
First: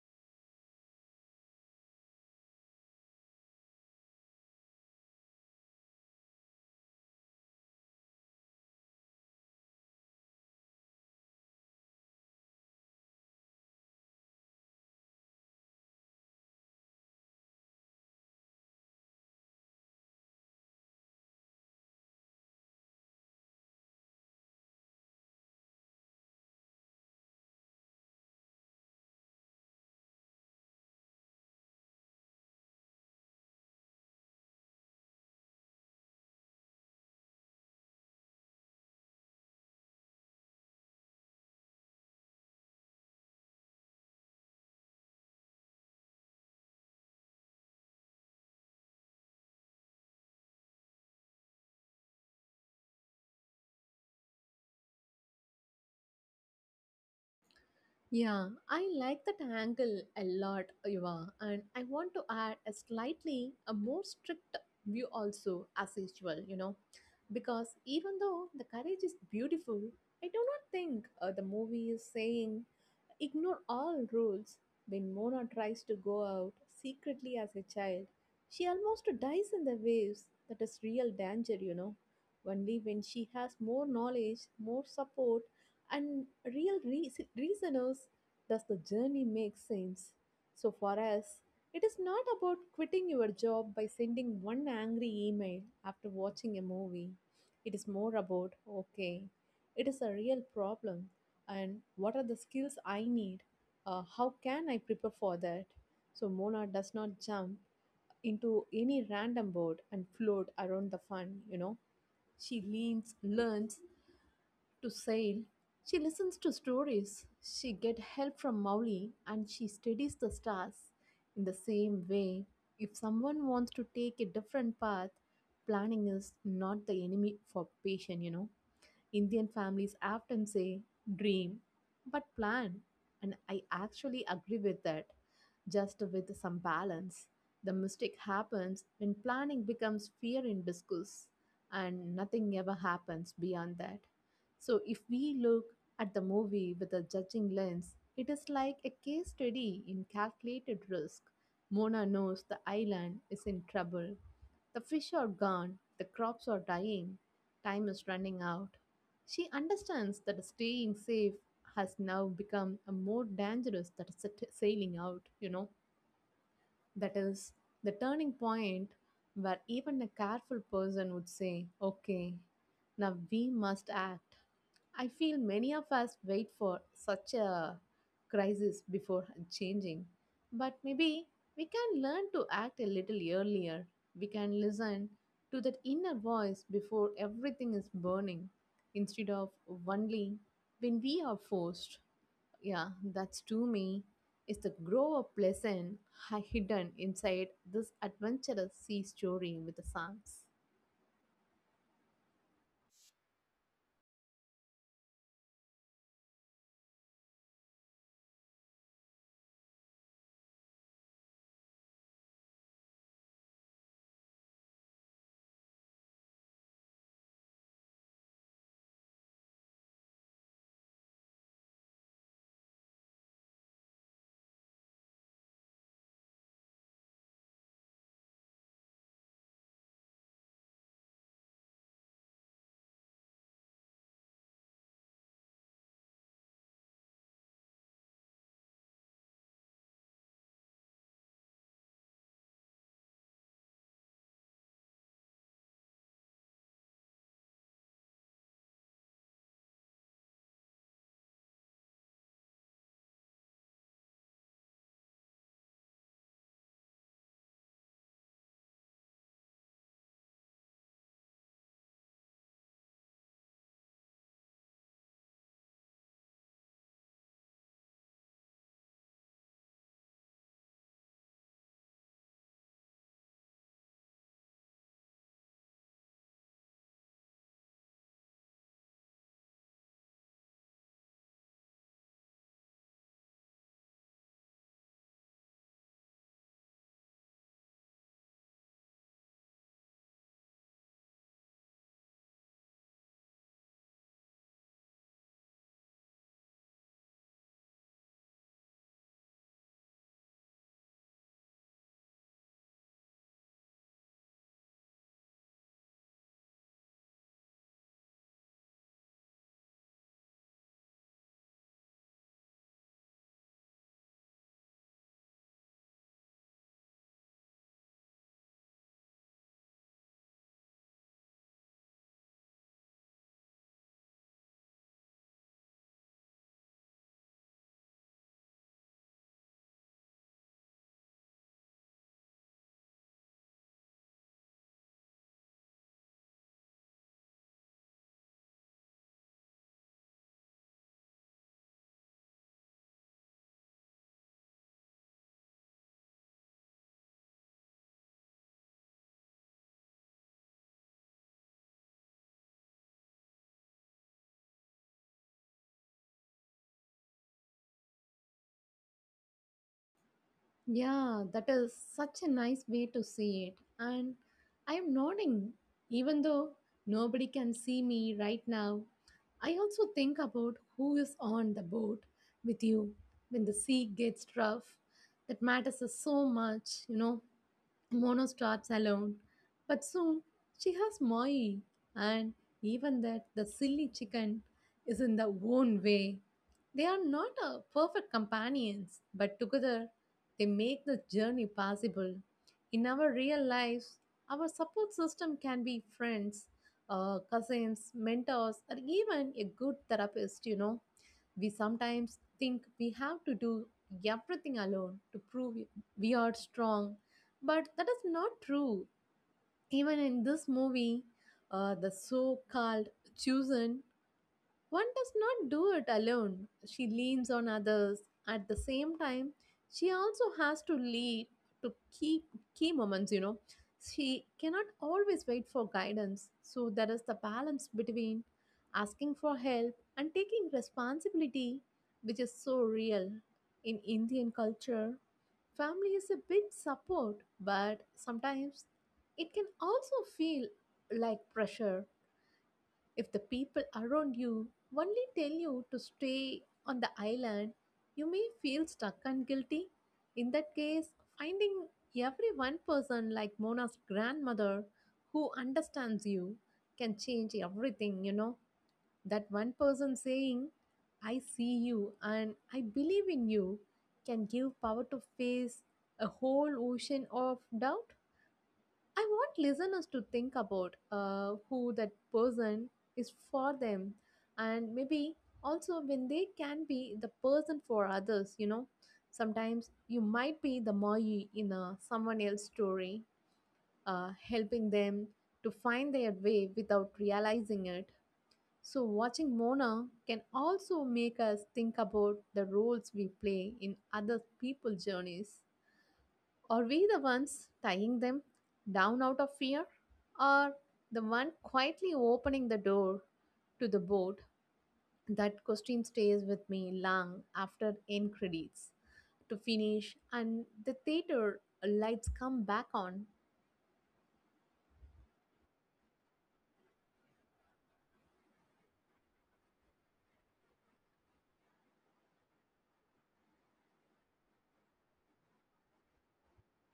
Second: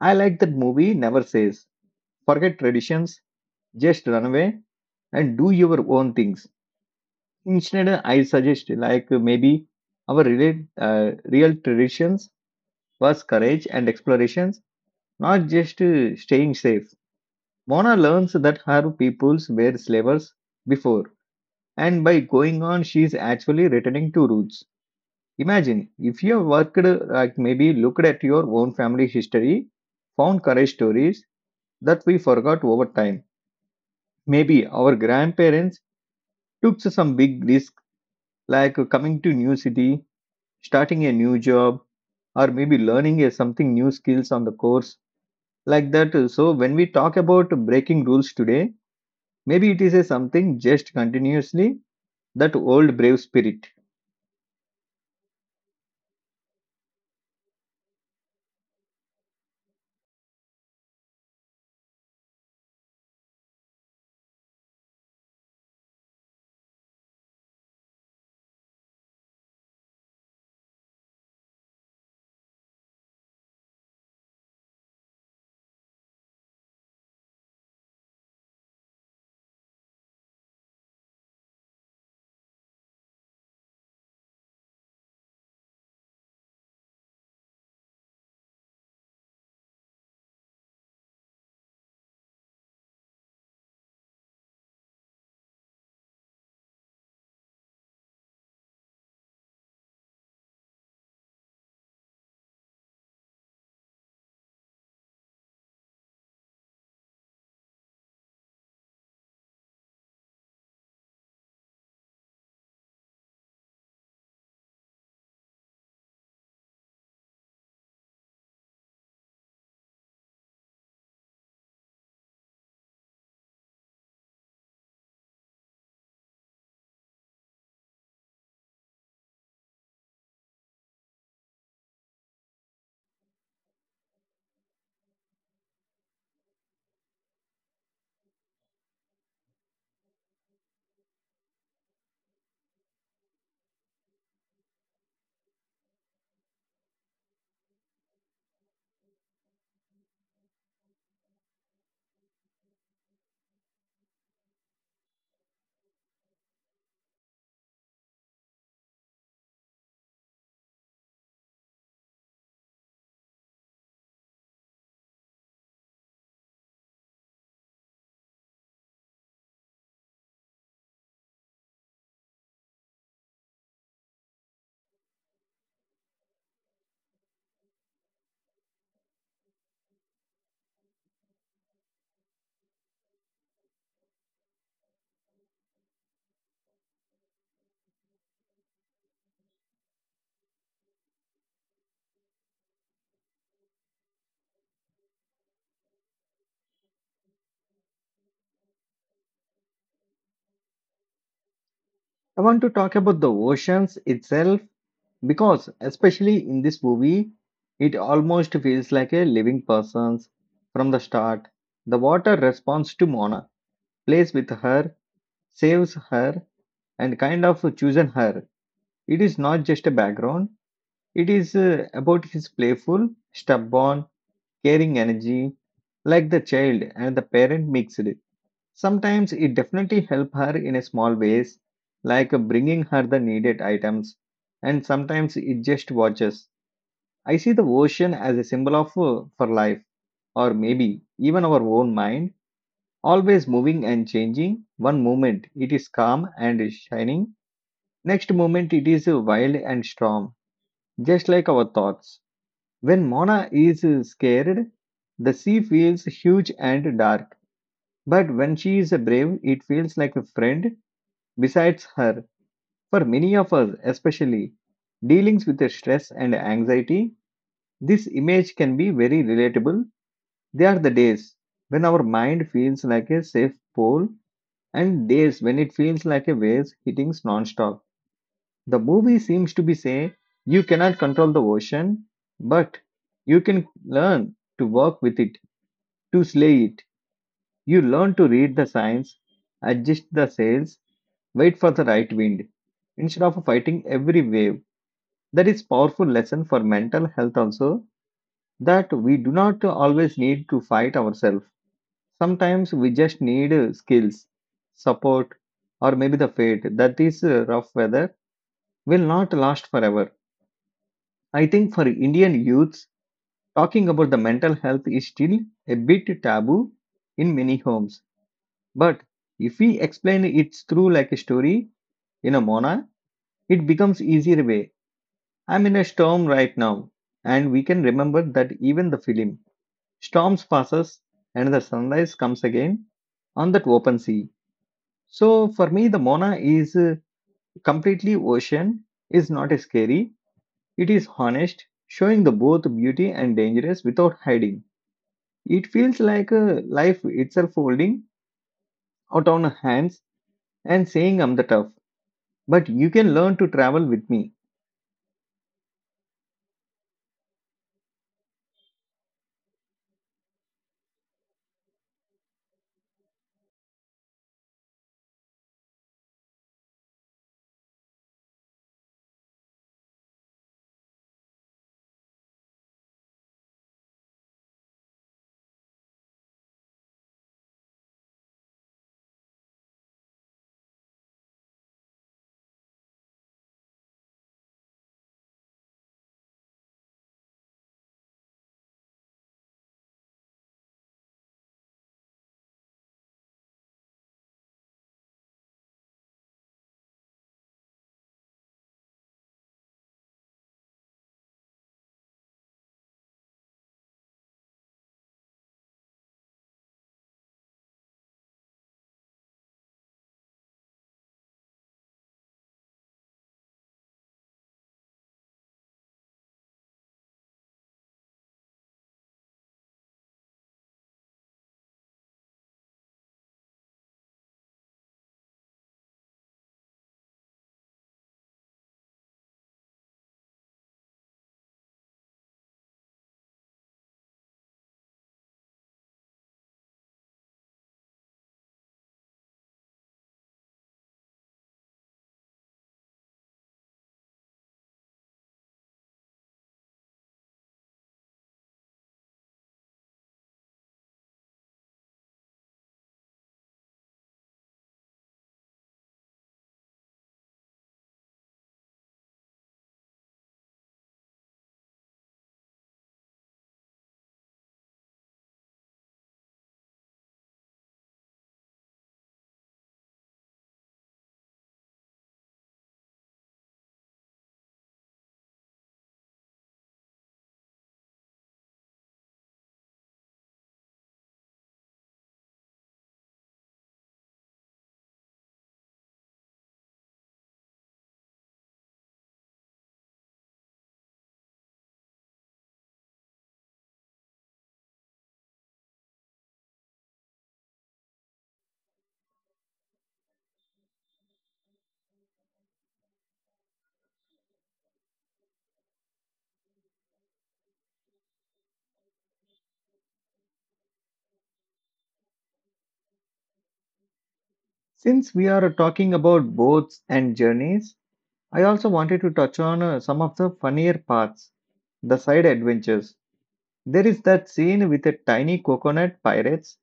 I like that movie never says, forget traditions, just run away and do your own things. Instead, I suggest like maybe our real traditions was courage and explorations. Not just staying safe, Mona learns that her peoples were slavers before, and by going on, she is actually returning to roots. Imagine if you have worked, like maybe looked at your own family history, found courage stories that we forgot over time. Maybe our grandparents took some big risk, like coming to new city, starting a new job, or maybe learning a something new skills on the course like that. So when we talk about breaking rules today, maybe it is a something just continuously that old brave spirit. Yeah, I like that angle a lot, Eva, and I want to add a slightly a more strict view also, as usual, because even though the courage is beautiful, I do not think the movie is saying, "Ignore all rules." When Mona tries to go out secretly as a child, she almost dies in the waves. That is real danger. Only when she has more knowledge, more support, and real reasoners does the journey make sense. So for us, it is not about quitting your job by sending one angry email after watching a movie. It is more about, okay, it is a real problem and what are the skills I need? How can I prepare for that? So Mona does not jump into any random boat and float around the fun. She learns to sail. She listens to stories. She get help from Mauli and she studies the stars. In the same way, if someone wants to take a different path, planning is not the enemy for patient. Indian families often say dream but plan, and I actually agree with that, just with some balance. The mistake happens when planning becomes fear in discourse and nothing ever happens beyond that. So, if we look at the movie with a judging lens, it is like a case study in calculated risk. Mona knows the island is in trouble. The fish are gone, the crops are dying, time is running out. She understands that staying safe has now become a more dangerous than sailing out. That is the turning point where even a careful person would say, okay, now we must act. I feel many of us wait for such a crisis before changing, but maybe we can learn to act a little earlier. We can listen to that inner voice before everything is burning instead of only when we are forced. Yeah, that's to me is the grow up lesson hidden inside this adventurous sea story with the songs. I want to talk about the oceans itself because, especially in this movie, it almost feels like a living person's from the start. The water responds to Mona, plays with her, saves her, and kind of chooses her. It is not just a background, it is about his playful, stubborn, caring energy, like the child and the parent mixed. Sometimes it definitely helped her in a small ways, like bringing her the needed items, and sometimes it just watches. I see the ocean as a symbol of for life, or maybe even our own mind, always moving and changing. One moment it is calm and is shining, next moment it is wild and storm, just like our thoughts. When Mona is scared, the sea feels huge and dark, but when she is brave, it feels like a friend besides her. For many of us, especially dealing with the stress and anxiety, this image can be very relatable. They are the days when our mind feels like a safe pole and days when it feels like a waves hitting non-stop. The movie seems to be saying you cannot control the ocean, but you can learn to work with it, to slay it. You learn to read the signs, adjust the sails, wait for the right wind instead of fighting every wave. That is powerful lesson for mental health also, that we do not always need to fight ourselves. Sometimes we just need skills, support, or maybe the fate that is rough weather will not last forever. I think for Indian youths, talking about the mental health is still a bit taboo in many homes. But if we explain it through like a story in a Mona, it becomes easier way. I'm in a storm right now, and we can remember that even the film storms passes and the sunrise comes again on that open sea. So for me, the mona is completely ocean is not scary, it is honest showing the both beauty and dangerous without hiding. It feels like life itself holding out on hands and saying I'm the tough, but you can learn to travel with me. Yeah, that is such a nice way to see it. And I'm nodding, even though nobody can see me right now. I also think about who is on the boat with you when the sea gets rough. That matters so much. Mono starts alone, but soon she has Moi, and even that the silly chicken is in their own way. They are not perfect companions, but together they make the journey possible. In our real lives, our support system can be friends, cousins, mentors, or even a good therapist. We sometimes think we have to do everything alone to prove we are strong, but that is not true. Even in this movie, the so called chosen one does not do it alone. She leans on others. At the same time, she also has to lead to key moments. She cannot always wait for guidance. So there is the balance between asking for help and taking responsibility, which is so real in Indian culture. Family is a big support, but sometimes it can also feel like pressure if the people around you only tell you to stay on the island. You may feel stuck and guilty. In that case, finding every one person like Mona's grandmother who understands you can change everything. That one person saying, "I see you and I believe in you," can give power to face a whole ocean of doubt. I want listeners to think about who that person is for them and maybe also when they can be the person for others. Sometimes you might be the Moi someone else's story, helping them to find their way without realizing it. So, watching Mona can also make us think about the roles we play in other people's journeys. Are we the ones tying them down out of fear? Or the one quietly opening the door to the boat? That question stays with me long after end credits to finish and the theater lights come back on. Since we are talking about boats and journeys, I also wanted to touch on some of the funnier parts, the side adventures. There is that scene with a tiny coconut pirates,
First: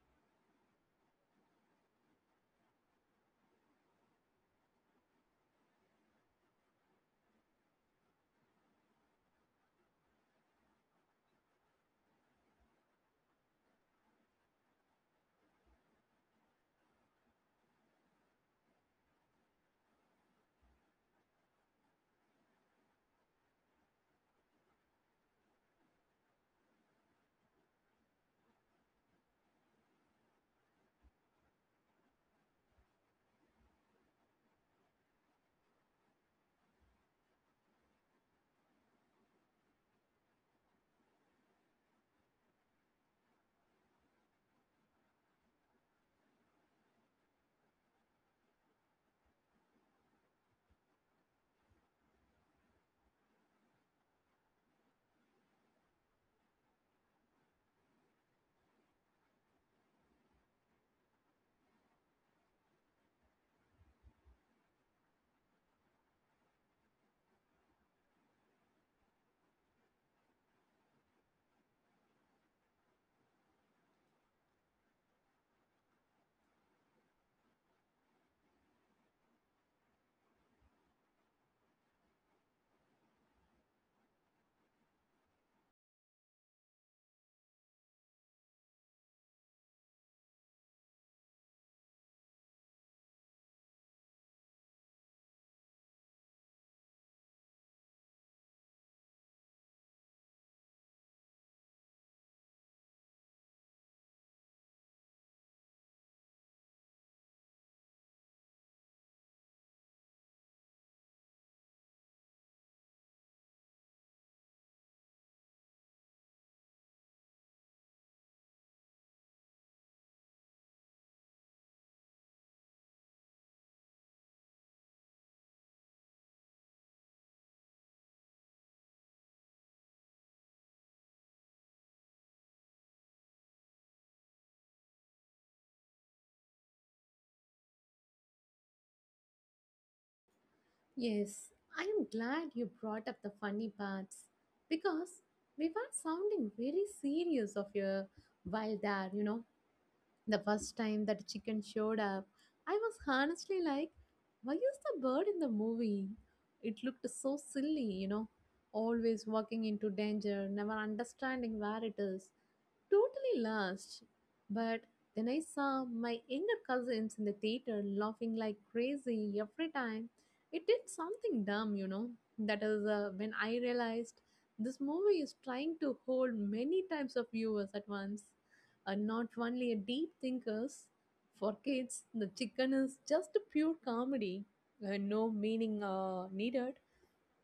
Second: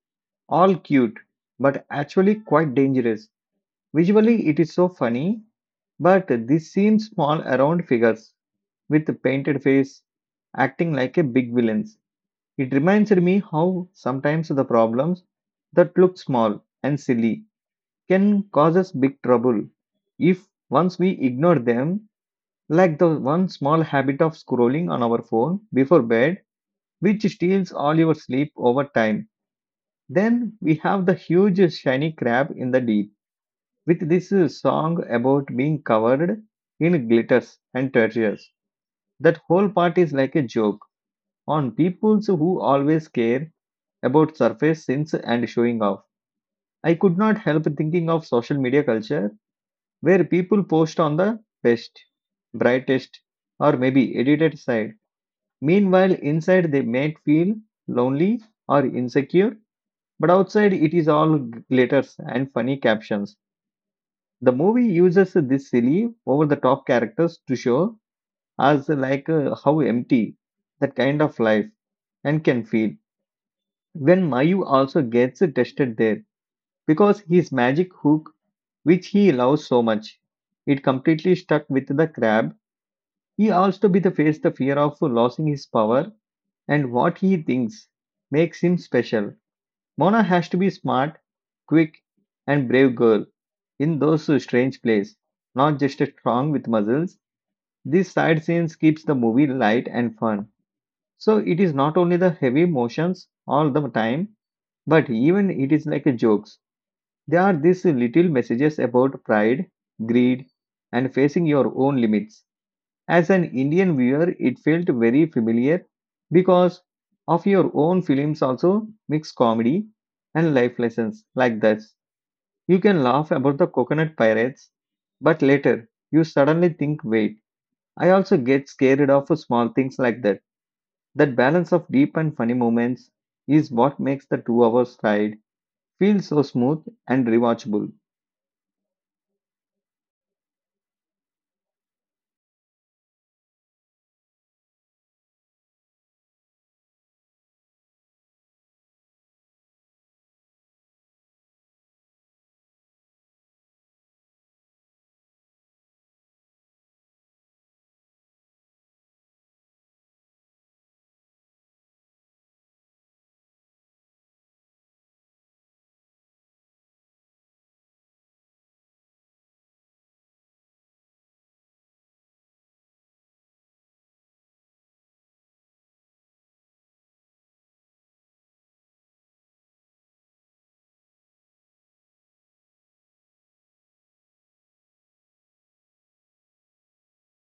all cute, but actually quite dangerous. Visually, it is so funny, but this seems small around figures with a painted face acting like a big villains. It reminds me how sometimes the problems that look small and silly can cause us big trouble if once we ignore them, like the one small habit of scrolling on our phone before bed, which steals all your sleep over time. Then we have the huge shiny crab in the deep, with this song about being covered in glitters and treasures. That whole part is like a joke on people who always care about surface sins and showing off. I could not help thinking of social media culture where people post on the best, brightest, or maybe edited side. Meanwhile, inside they might feel lonely or insecure, but outside it is all glitters and funny captions. The movie uses this silly over the top characters to show us how empty that kind of life and can feel when Mayu also gets tested there because his magic hook, which he loves so much, it completely stuck with the crab. He also be the face the fear of losing his power and what he thinks makes him special. Mona has to be smart, quick, and brave girl in those strange plays, not just a strong with muscles. These side scenes keeps the movie light and fun. So it is not only the heavy motions all the time, but even it is like a jokes. There are these little messages about pride, greed, and facing your own limits. As an Indian viewer, it felt very familiar because of your own films also mix comedy and life lessons like that. You can laugh about the coconut pirates, but later you suddenly think, wait, I also get scared of small things like that. That balance of deep and funny moments is what makes the 2 hours ride feel so smooth and rewatchable. Yes, I am glad you brought up the funny parts because we were sounding very serious of your while there. The first time that chicken showed up, I was honestly like, why is the bird in the movie? It looked so silly, always walking into danger, never understanding where it is totally lost. But then I saw my younger cousins in the theater laughing like crazy every time. It did something dumb. That is when I realized this movie is trying to hold many types of viewers at once. Not only a deep thinkers, for kids, the chicken is just a pure comedy. No meaning needed,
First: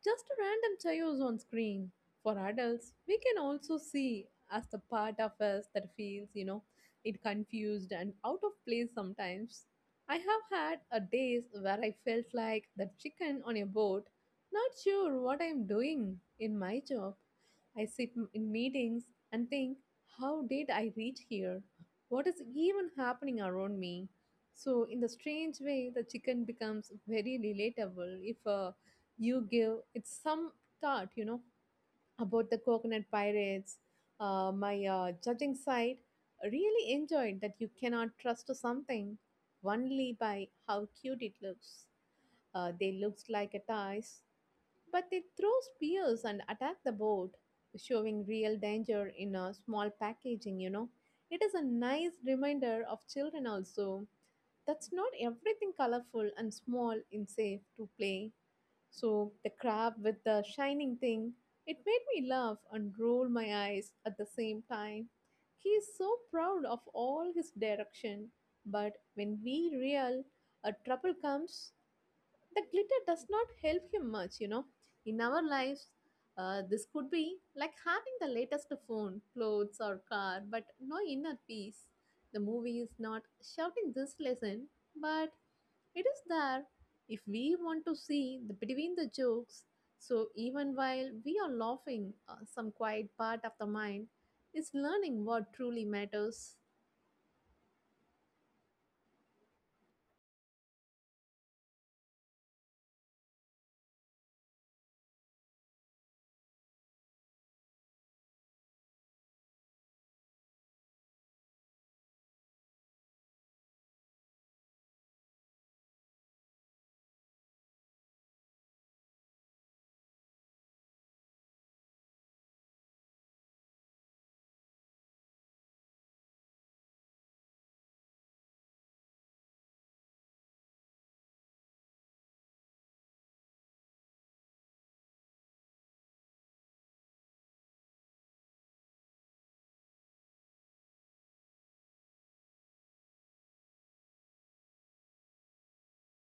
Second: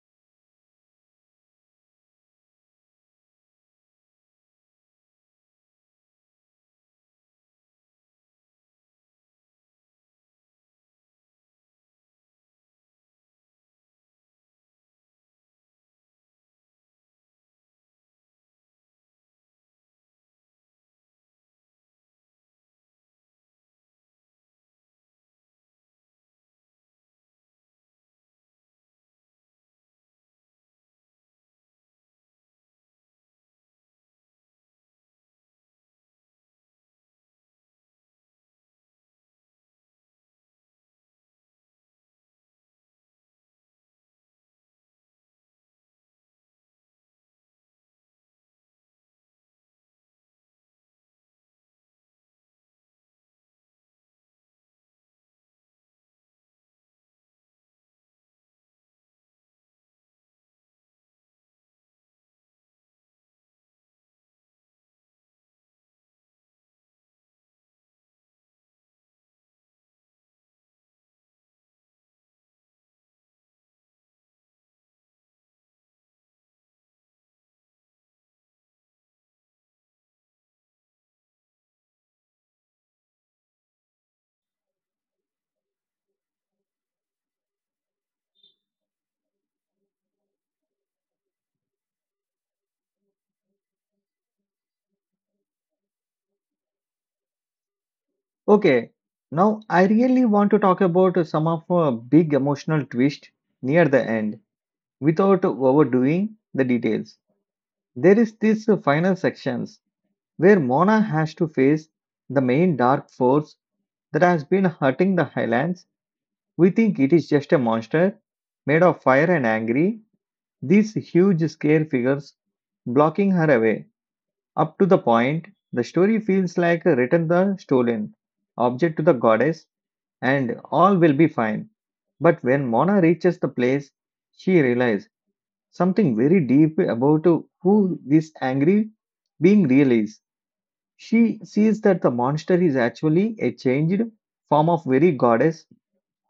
just a random chaos on screen. For adults, we can also see as the part of us that feels, it confused and out of place sometimes. I have had a days where I felt like the chicken on a boat, not sure what I'm doing in my job. I sit in meetings and think, how did I reach here? What is even happening around me? So, in the strange way, the chicken becomes very relatable if you give it some thought, about the coconut pirates. My judging side really enjoyed that you cannot trust something only by how cute it looks. They looks like a dice, but they throw spears and attack the boat, showing real danger in a small packaging. It is a nice reminder of children also. That's not everything colorful and small in safe to play. So the crab with the shining thing, it made me laugh and roll my eyes at the same time. He is so proud of all his direction, but when we real a trouble comes, the glitter does not help him much. In our lives, this could be like having the latest phone, clothes, or car, but no inner peace. The movie is not shouting this lesson, but it is there if we want to see the between the jokes. So even while we are laughing, some quiet part of the mind is learning what truly matters. Okay, now I really want to talk about some of a big emotional twist near the end without overdoing the details. There is this final sections where Mona has to face the main dark force that has been hurting the Highlands. We think it is just a monster made of fire and angry. These huge scare figures blocking her away. Up to the point, the story feels like a return the stolen object to the goddess and all will be fine. But when Mona reaches the place, she realizes something very deep about who this angry being really is. She sees that the monster is actually a changed form of very goddess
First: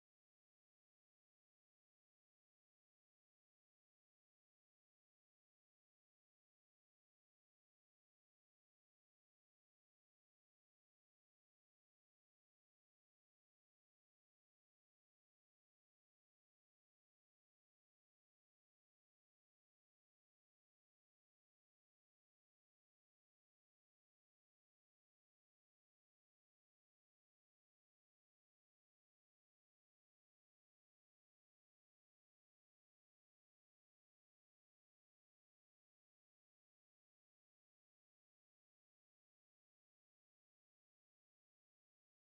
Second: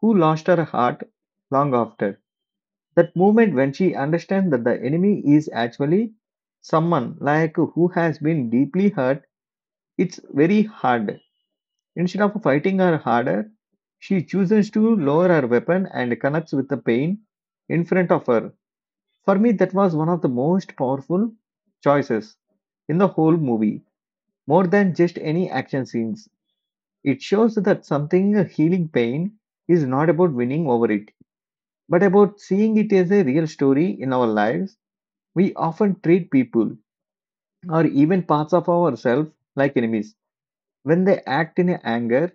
who lost her heart long after. That moment when she understands that the enemy is actually someone like who has been deeply hurt, it's very hard. Instead of fighting her harder, she chooses to lower her weapon and connects with the pain in front of her. For me, that was one of the most powerful choices in the whole movie, more than just any action scenes. It shows that something healing pain is not about winning over it, but about seeing it as a real story in our lives. We often treat people or even parts of ourselves like enemies. When they act in anger,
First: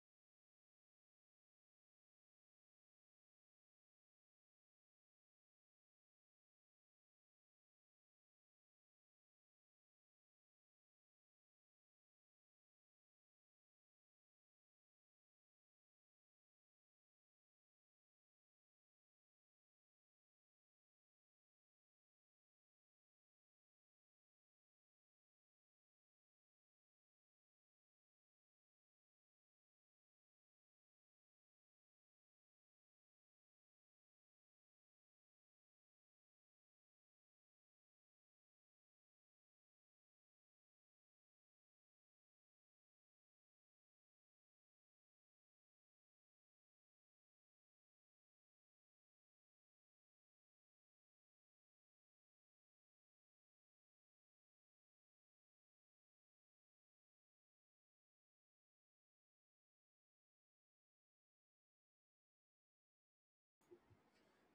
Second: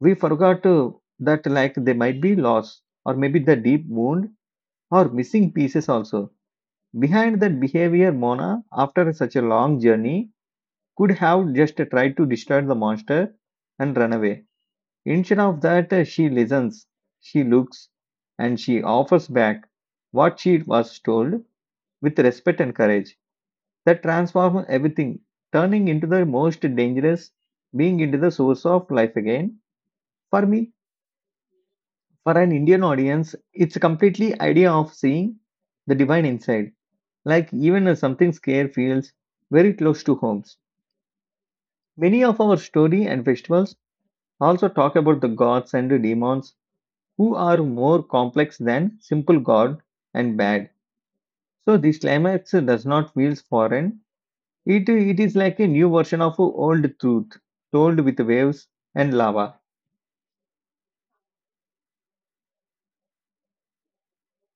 we forgot to, that like they might be lost or maybe the deep wound or missing pieces also. Behind that behavior, Mona, after such a long journey, could have just tried to destroy the monster and run away. Instead of that, she listens, she looks, and she offers back what she was told with respect and courage. That transforms everything, turning into the most dangerous being into the source of life again. For me, for an Indian audience, it's completely idea of seeing the divine inside. Like even if something scare feels very close to homes. Many of our story and festivals also talk about the gods and the demons who are more complex than simple good and bad. So this climax does not feel foreign. It is like a new version of old truth told with waves and lava.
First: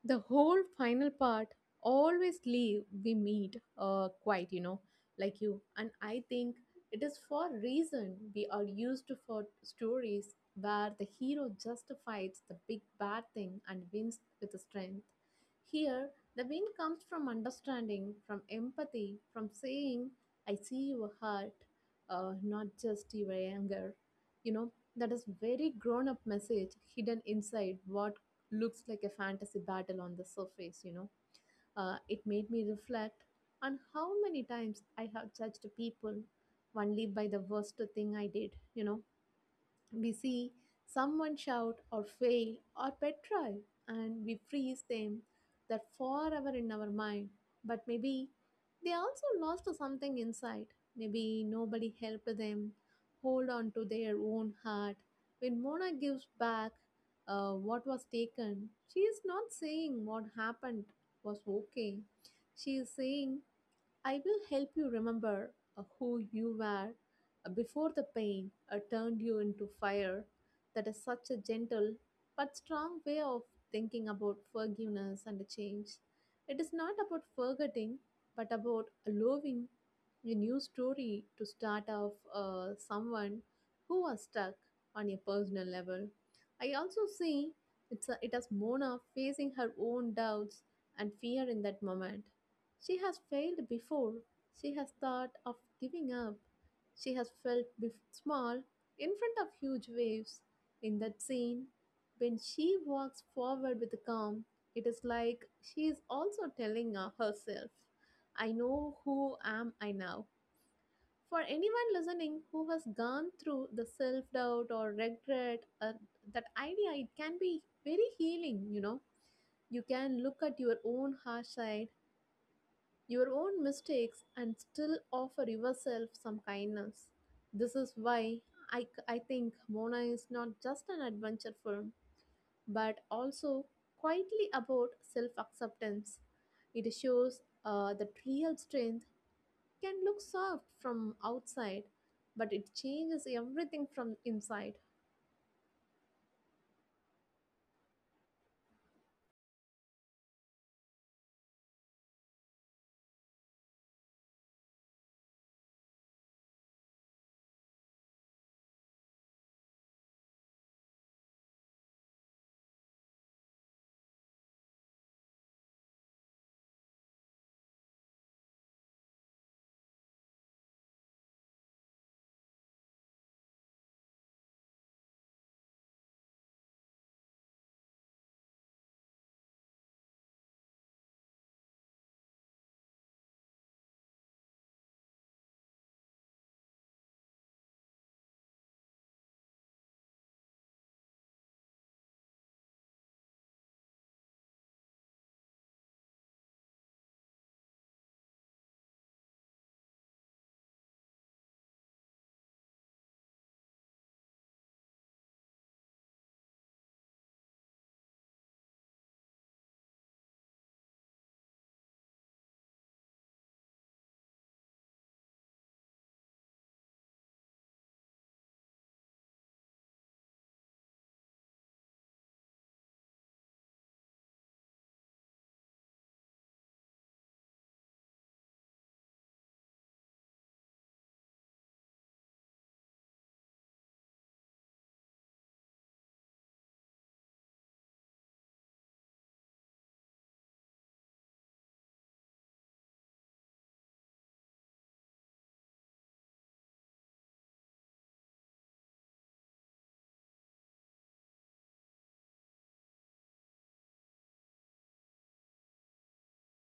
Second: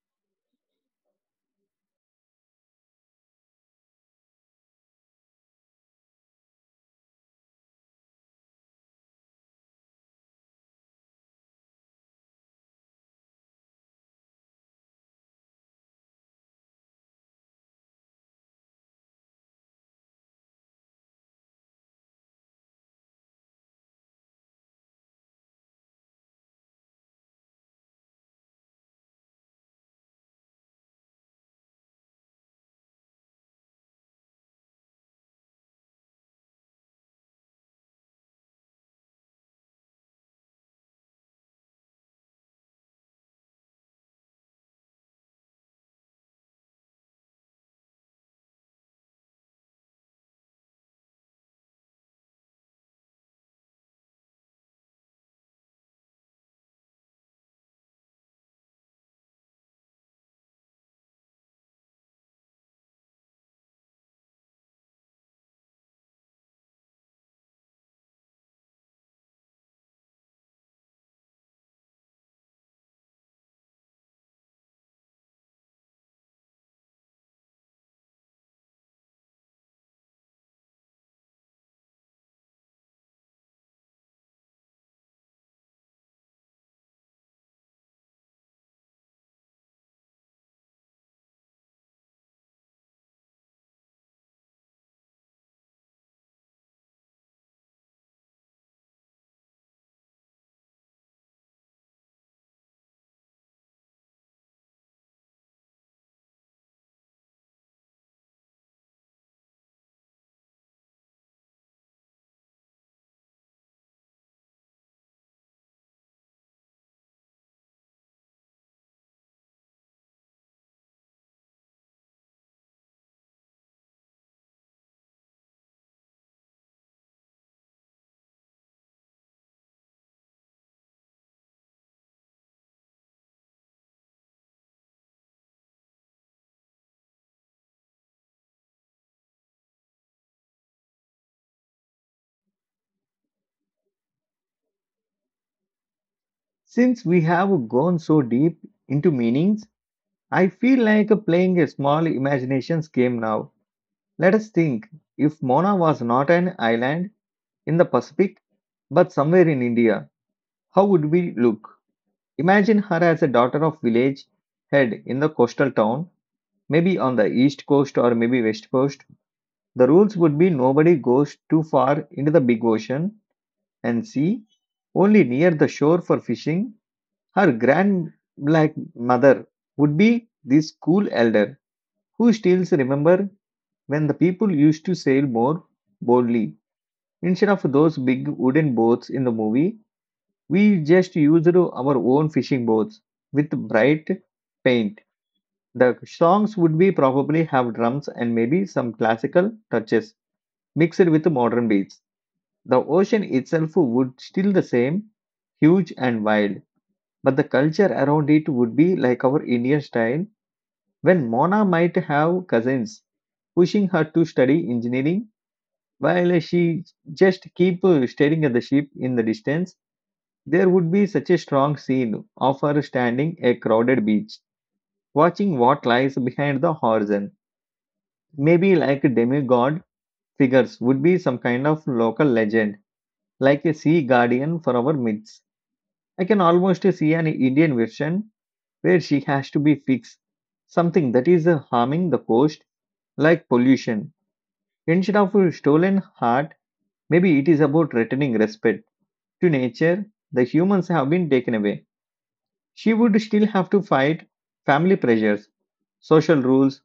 The whole final part always leave we meet quite like you and I think it is for reason we are used to for stories where the hero just fights the big bad thing and wins with the strength. Here the win comes from understanding, from empathy, from saying I see your heart, not just your anger. you know that is very grown up message hidden inside what looks like a fantasy battle on the surface, It made me reflect on how many times I have judged people only by the worst thing I did. We see someone shout or fail or petrified, and we freeze them that forever in our mind. But maybe they also lost something inside. Maybe nobody helped them hold on to their own heart. When Mona gives back what was taken, she is not saying what happened was okay. She is saying I will help you remember who you were before the pain turned you into fire. That is such a gentle but strong way of thinking about forgiveness and change. It is not about forgetting, but about allowing a new story to start off someone who was stuck on a personal level. I also see it as Mona facing her own doubts and fear in that moment she has failed before. She has thought of giving up. She has felt small in front of huge waves. In that scene, when she walks forward with calm, it is like she is also telling herself, I know who am I now. For anyone listening who has gone through the self doubt or regret, that idea, it can be very healing. You can look at your own harsh side, your own mistakes and still offer yourself some kindness. This is why I think Mona is not just an adventure film, but also quietly about self acceptance. It shows that real strength can look soft from outside, but it changes everything from inside. Since we have gone so deep into meanings, I feel like playing a small imaginations game now. Let us think if Mona was not an island, in the Pacific, but somewhere in India. How would we look? Imagine her as a daughter of village head in the coastal town, maybe on the east coast or maybe west coast. The rules would be nobody goes too far into the big ocean and sea, only near the shore for fishing. Her grand black mother would be this cool elder who still remember when the people used to sail more boldly instead of those big wooden boats in the movie. We just used our own fishing boats with bright paint. The songs would be probably have drums and maybe some classical touches mixed with modern beats. The ocean itself would still the same, huge and wild, but the culture around it would be like our Indian style when Mona might have cousins pushing her to study engineering while she just keep staring at the ship in the distance. There would be such a strong scene of her standing a crowded beach, watching what lies behind the horizon. Maybe like demigod figures would be some kind of local legend, like a sea guardian for our myths. I can almost see an Indian version where she has to be fixed, something that is harming the coast, like pollution. Instead of a stolen heart, maybe it is about returning respect to nature the humans have been taken away. She would still have to fight family pressures, social rules,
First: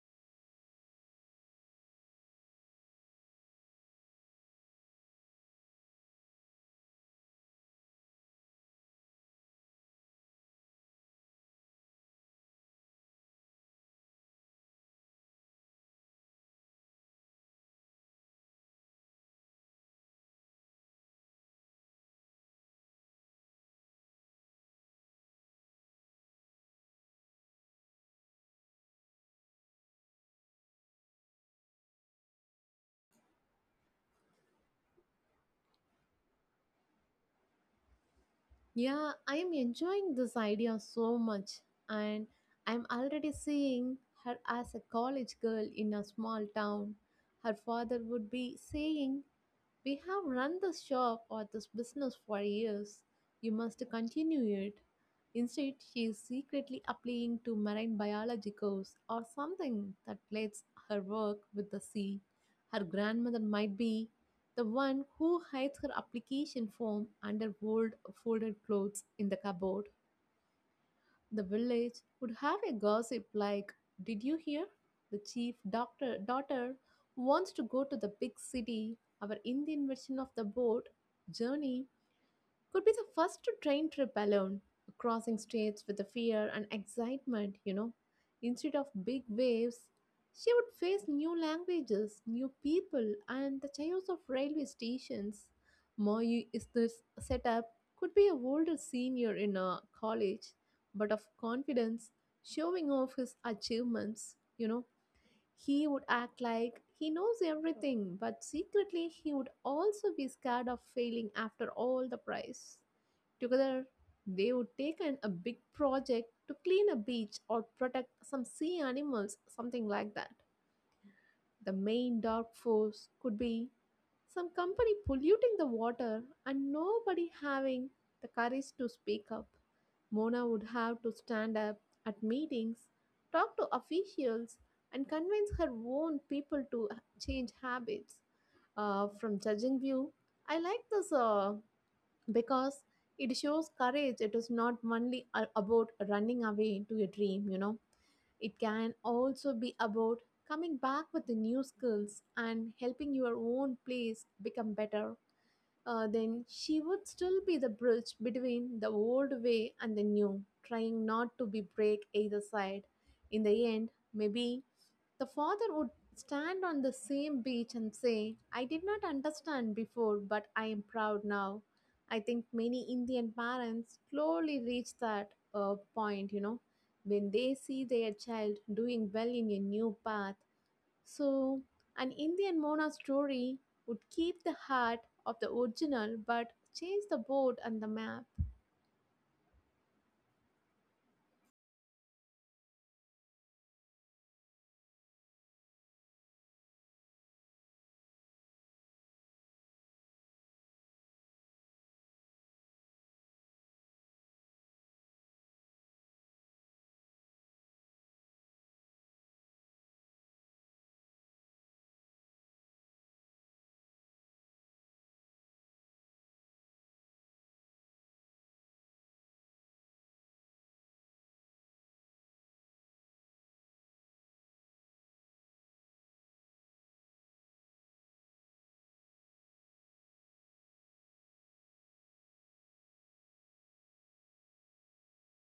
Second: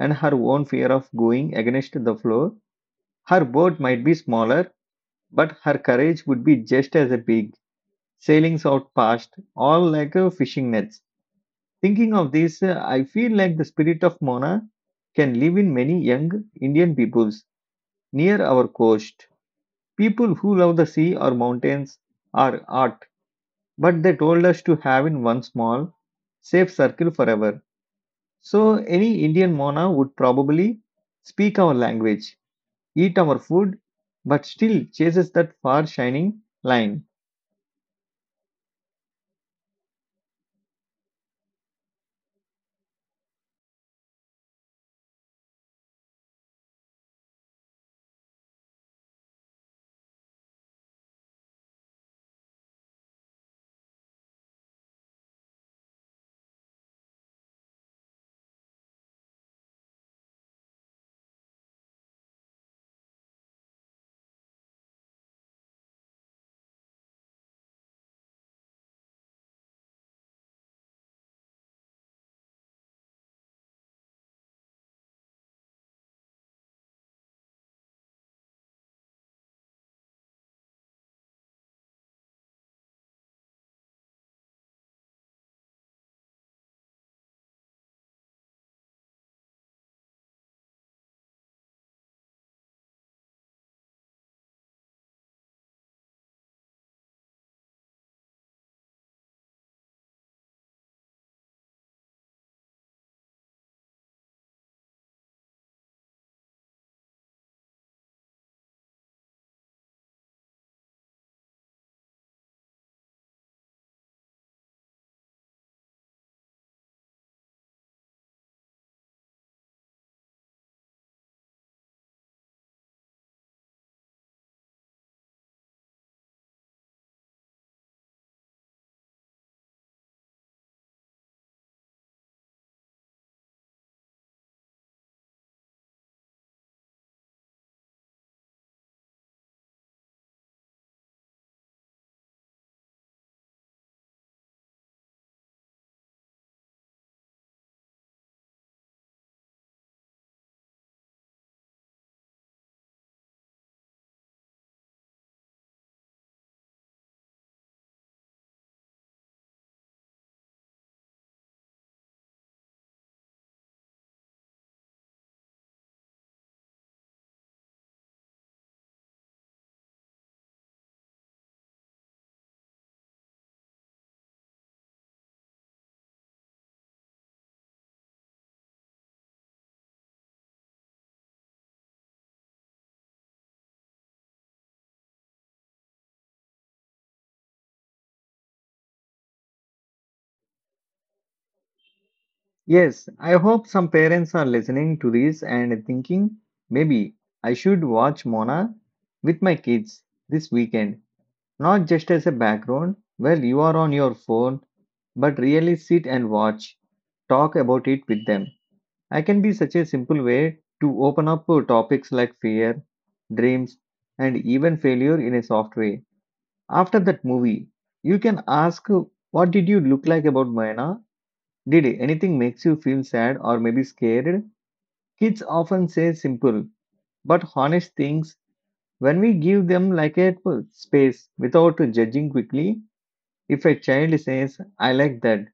and her own fear of going against the flow. Her boat might be smaller, but her courage would be just as big, sailing out past, all like fishing nets. Thinking of this, I feel like the spirit of Mona can live in many young Indian peoples near our coast. People who love the sea or mountains or art, but they told us to have in one small, safe circle forever. So, any Indian Mona would probably speak our language, eat our food, but still chases that far shining line. Yeah, I am enjoying this idea so much, and I'm already seeing her as a college girl in a small town. Her father would be saying we have run this shop or this business for years. You must continue it. Instead, she is secretly applying to marine biology course or something that relates her work with the sea. Her grandmother might be the one who hides her application form under old folded clothes in the cupboard. The village would have a gossip like, did you hear? The chief doctor daughter wants to go to the big city. Our Indian version of the boat journey could be the first train trip alone, crossing states with the fear and excitement. Instead of big waves, she would face new languages, new people, and the chaos of railway stations. Moi is this setup could be a older senior in a college, but of confidence, showing off his achievements, he would act like he knows everything, but secretly he would also be scared of failing after all the price. Together, they would take on a big project to clean a beach or protect some sea animals, something like that. The main dark force could be some company polluting the water and nobody having the courage to speak up. Mona would have to stand up at meetings, talk to officials, and convince her own people to change habits. From judging view, I like this because it shows courage. It is not only about running away to a dream. It can also be about coming back with the new skills and helping your own place become better. Then she would still be the bridge between the old way and the new, trying not to be break either side. In the end, maybe the father would stand on the same beach and say, I did not understand before, but I am proud now. I think many Indian parents slowly reach that point, when they see their child doing well in a new path. So, an Indian Mona story would keep the heart of the original but change the board and the map. Yes, I hope some parents are listening to this and thinking maybe I should watch Mona with my kids this weekend, not just as a background while you are on your phone, but really sit and watch, talk about it with them. I can be such a simple way to open up topics like fear, dreams, and even failure in a soft way. After that movie, you can ask, what did you look like about Mayana? Did anything makes you feel sad or maybe scared? Kids often say simple but honest things when we give them like a space without judging quickly. If a child says, I like that,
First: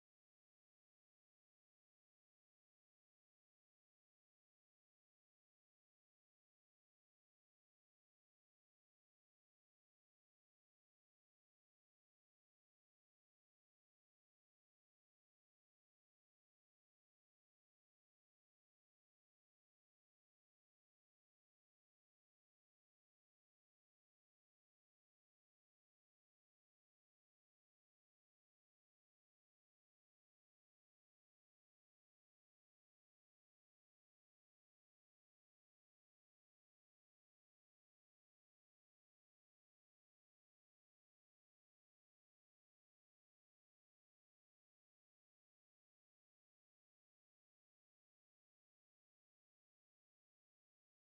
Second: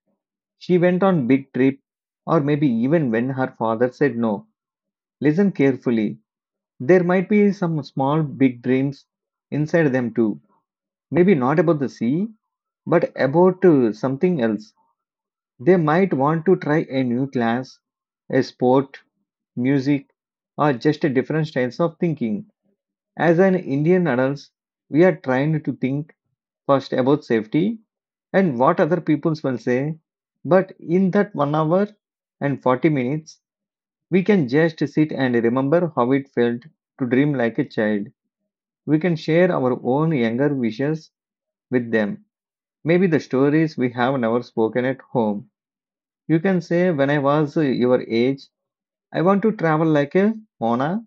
she went on big trip, or maybe even when her father said no, listen carefully. There might be some small big dreams inside them too. Maybe not about the sea, but about something else. They might want to try a new class, a sport, music, or just a different styles of thinking. As an Indian adults, we are trained to think first about safety and what other people will say. But in that 1 hour and 40 minutes, we can just sit and remember how it felt to dream like a child. We can share our own younger wishes with them. Maybe the stories we have never spoken at home. You can say, when I was your age, I want to travel like a Mona,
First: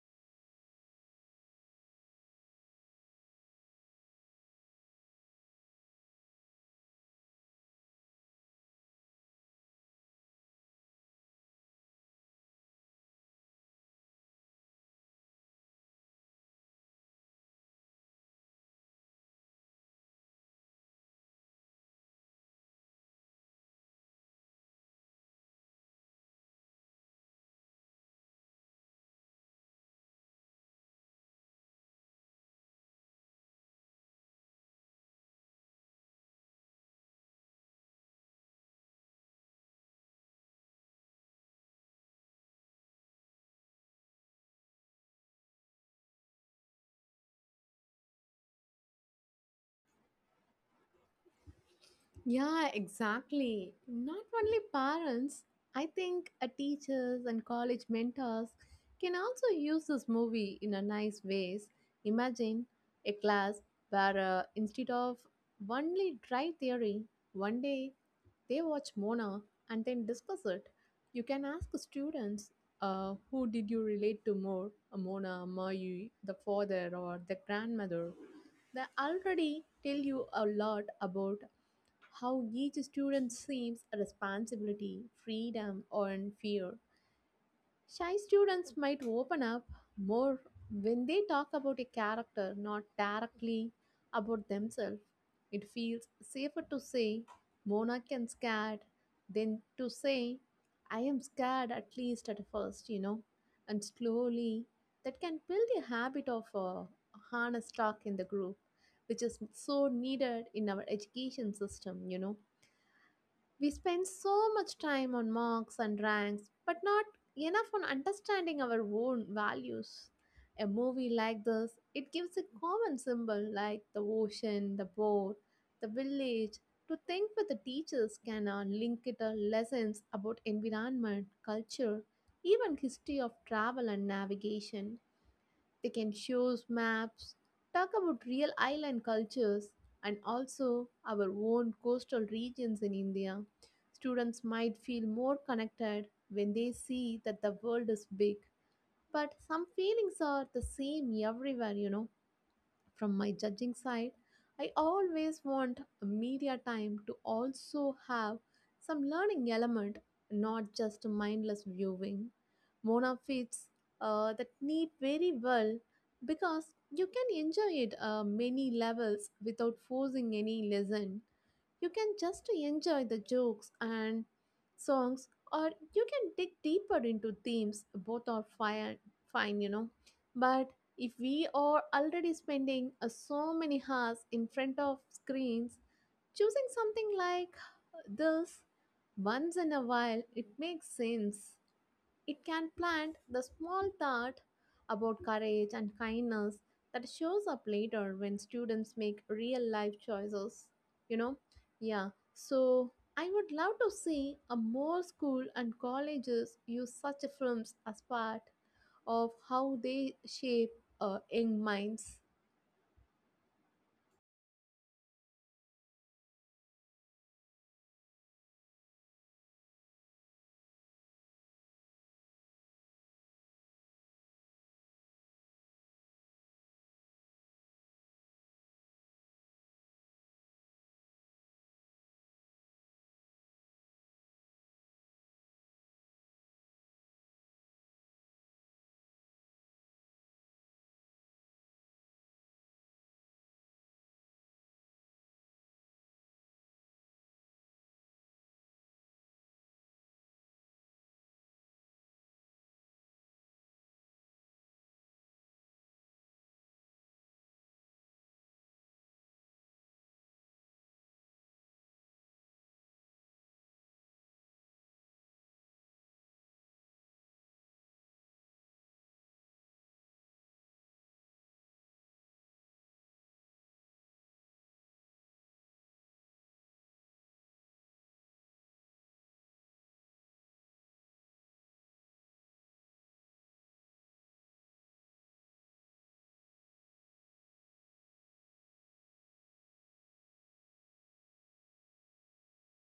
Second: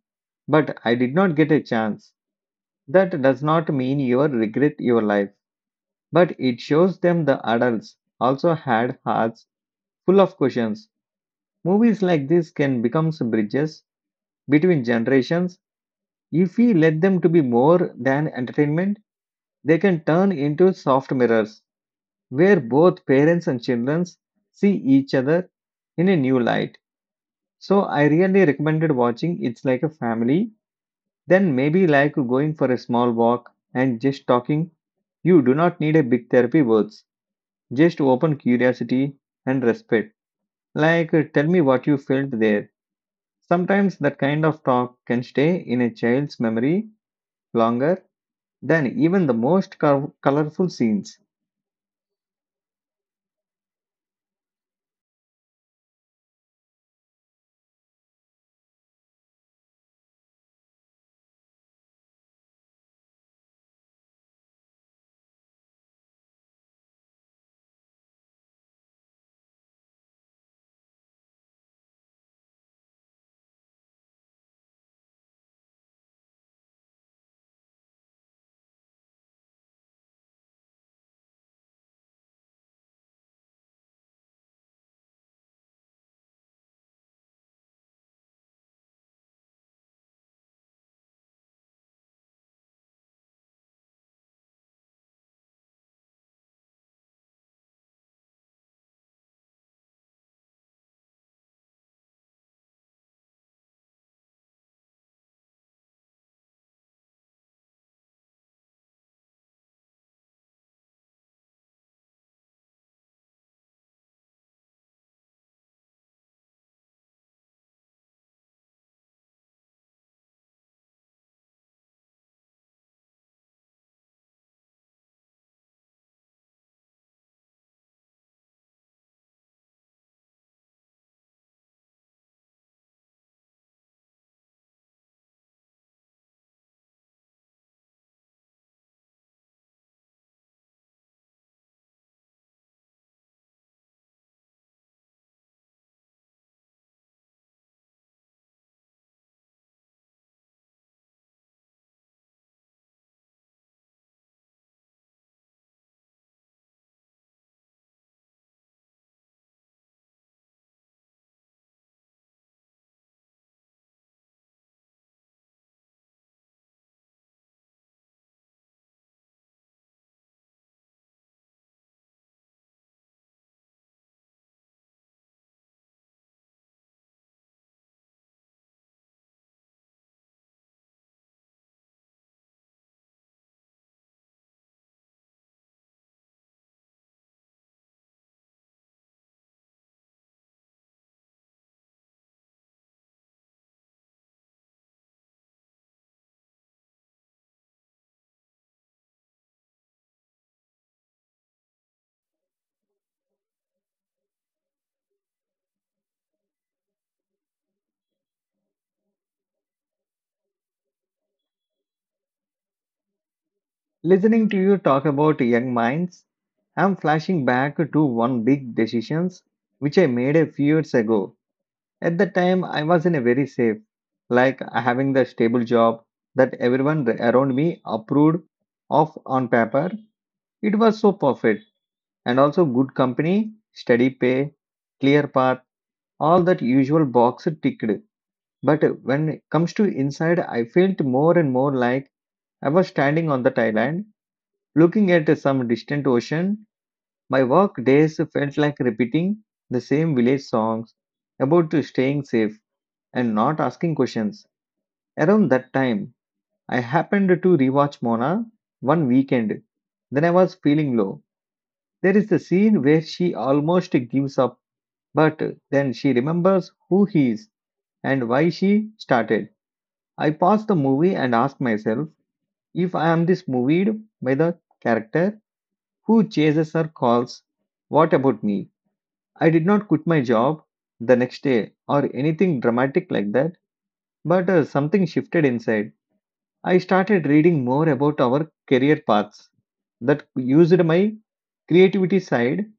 but I did not get a chance. That does not mean you are regret your life, but it shows them the adults also had hearts full of questions. Movies like this can become some bridges between generations. If we let them to be more than entertainment, they can turn into soft mirrors where both parents and children see each other in a new light. So I really recommended watching It's Like a Family, then maybe like going for a small walk and just talking. You do not need a big therapy words, just open curiosity and respect. Like, tell me what you felt there. Sometimes that kind of talk can stay in a child's memory longer than even the most colorful scenes. Yeah, exactly. Not only parents, I think teachers and college mentors can also use this movie in a nice ways. Imagine a class where instead of only dry theory, one day they watch Mona and then discuss it. You can ask students, who did you relate to more, Mona, Mayu, the father, or the grandmother? They already tell you a lot about how each student sees a responsibility, freedom, and fear. Shy students might open up more when they talk about a character, not directly about themselves. It feels safer to say, Monarch and scared, than to say, I am scared at least at first. And slowly, that can build a habit of honest talk in the group, which is so needed in our education system. We spend so much time on marks and ranks, but not enough on understanding our own values. A movie like this, it gives a common symbol like the ocean, the boat, the village to think that the teachers can link it to lessons about environment, culture, even history of travel and navigation. They can show us maps, talk about real island cultures, and also our own coastal regions in India. Students might feel more connected when they see that the world is big, but some feelings are the same everywhere. From my judging side, I always want media time to also have some learning element, not just mindless viewing. Mona fits that need very well because you can enjoy it many levels without forcing any lesson. You can just enjoy the jokes and songs, or you can dig deeper into themes. Both are fine. But if we are already spending so many hours in front of screens, choosing something like this once in a while, it makes sense. It can plant the small thought about courage and kindness that shows up later when students make real life choices. You know, yeah. So I would love to see a more school and colleges use such films as part of how they shape young minds. Listening to you talk about young minds, I'm flashing back to one big decisions which I made a few years ago. At the time, I was in a very safe, like having the stable job that everyone around me approved of on paper. It was so perfect and also good company, steady pay, clear path, all that usual box ticked. But when it comes to inside, I felt more and more like I was standing on the Thailand. Looking at some distant ocean, my work days felt like repeating the same village songs about staying safe and not asking questions. Around that time, I happened to rewatch Mona one weekend. Then I was feeling low. There is the scene where she almost gives up, but then she remembers who he is and why she started. I paused the movie and asked myself if I am this moved by the character who chases or calls, what about me? I did not quit my job the next day or anything dramatic like that, but something shifted inside. I started reading more about our career paths that used my creativity side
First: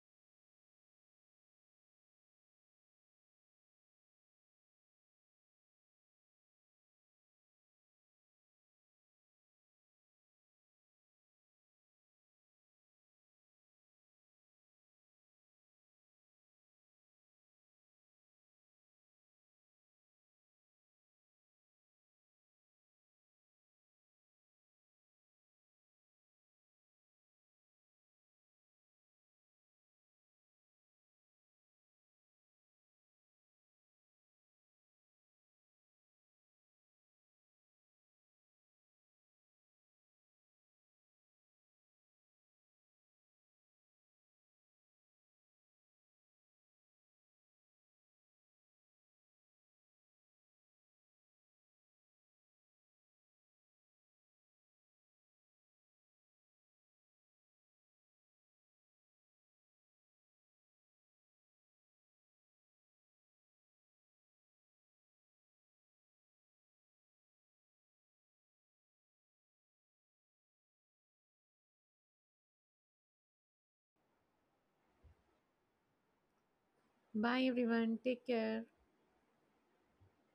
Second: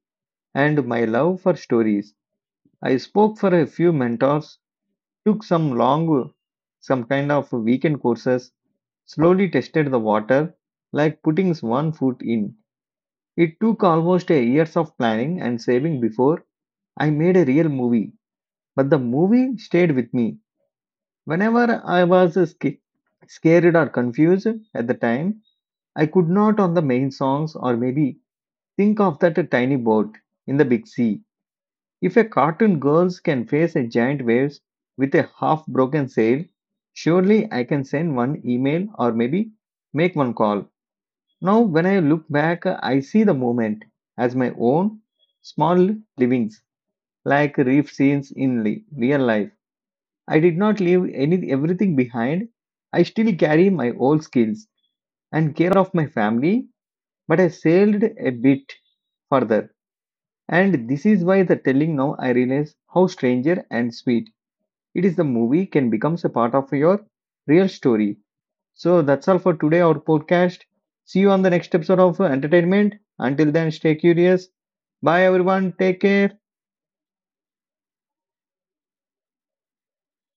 and my love for stories. I spoke for a few mentors, took some long, some kind of weekend courses, slowly tested the water, like putting one foot in. It took almost a years of planning and saving before I made a real movie, but the movie stayed with me. Whenever I was scared or confused at the time, I could not on the main songs or maybe think of that tiny boat in the big sea. If a cartoon girls can face a giant waves with a half broken sail, surely I can send one email or maybe make one call. Now, when I look back, I see the moment as my own small livings, like reef scenes in real life. I did not leave any everything behind. I still carry my old skills and care of my family, but I sailed a bit further. And this is why the telling now I realize how stranger and sweet it is. The movie can becomes a part of your real story. So that's all for today, our podcast. See you on the next episode of Entertainment. Until then, stay curious. Bye, everyone. Take care. Bye everyone. Take care.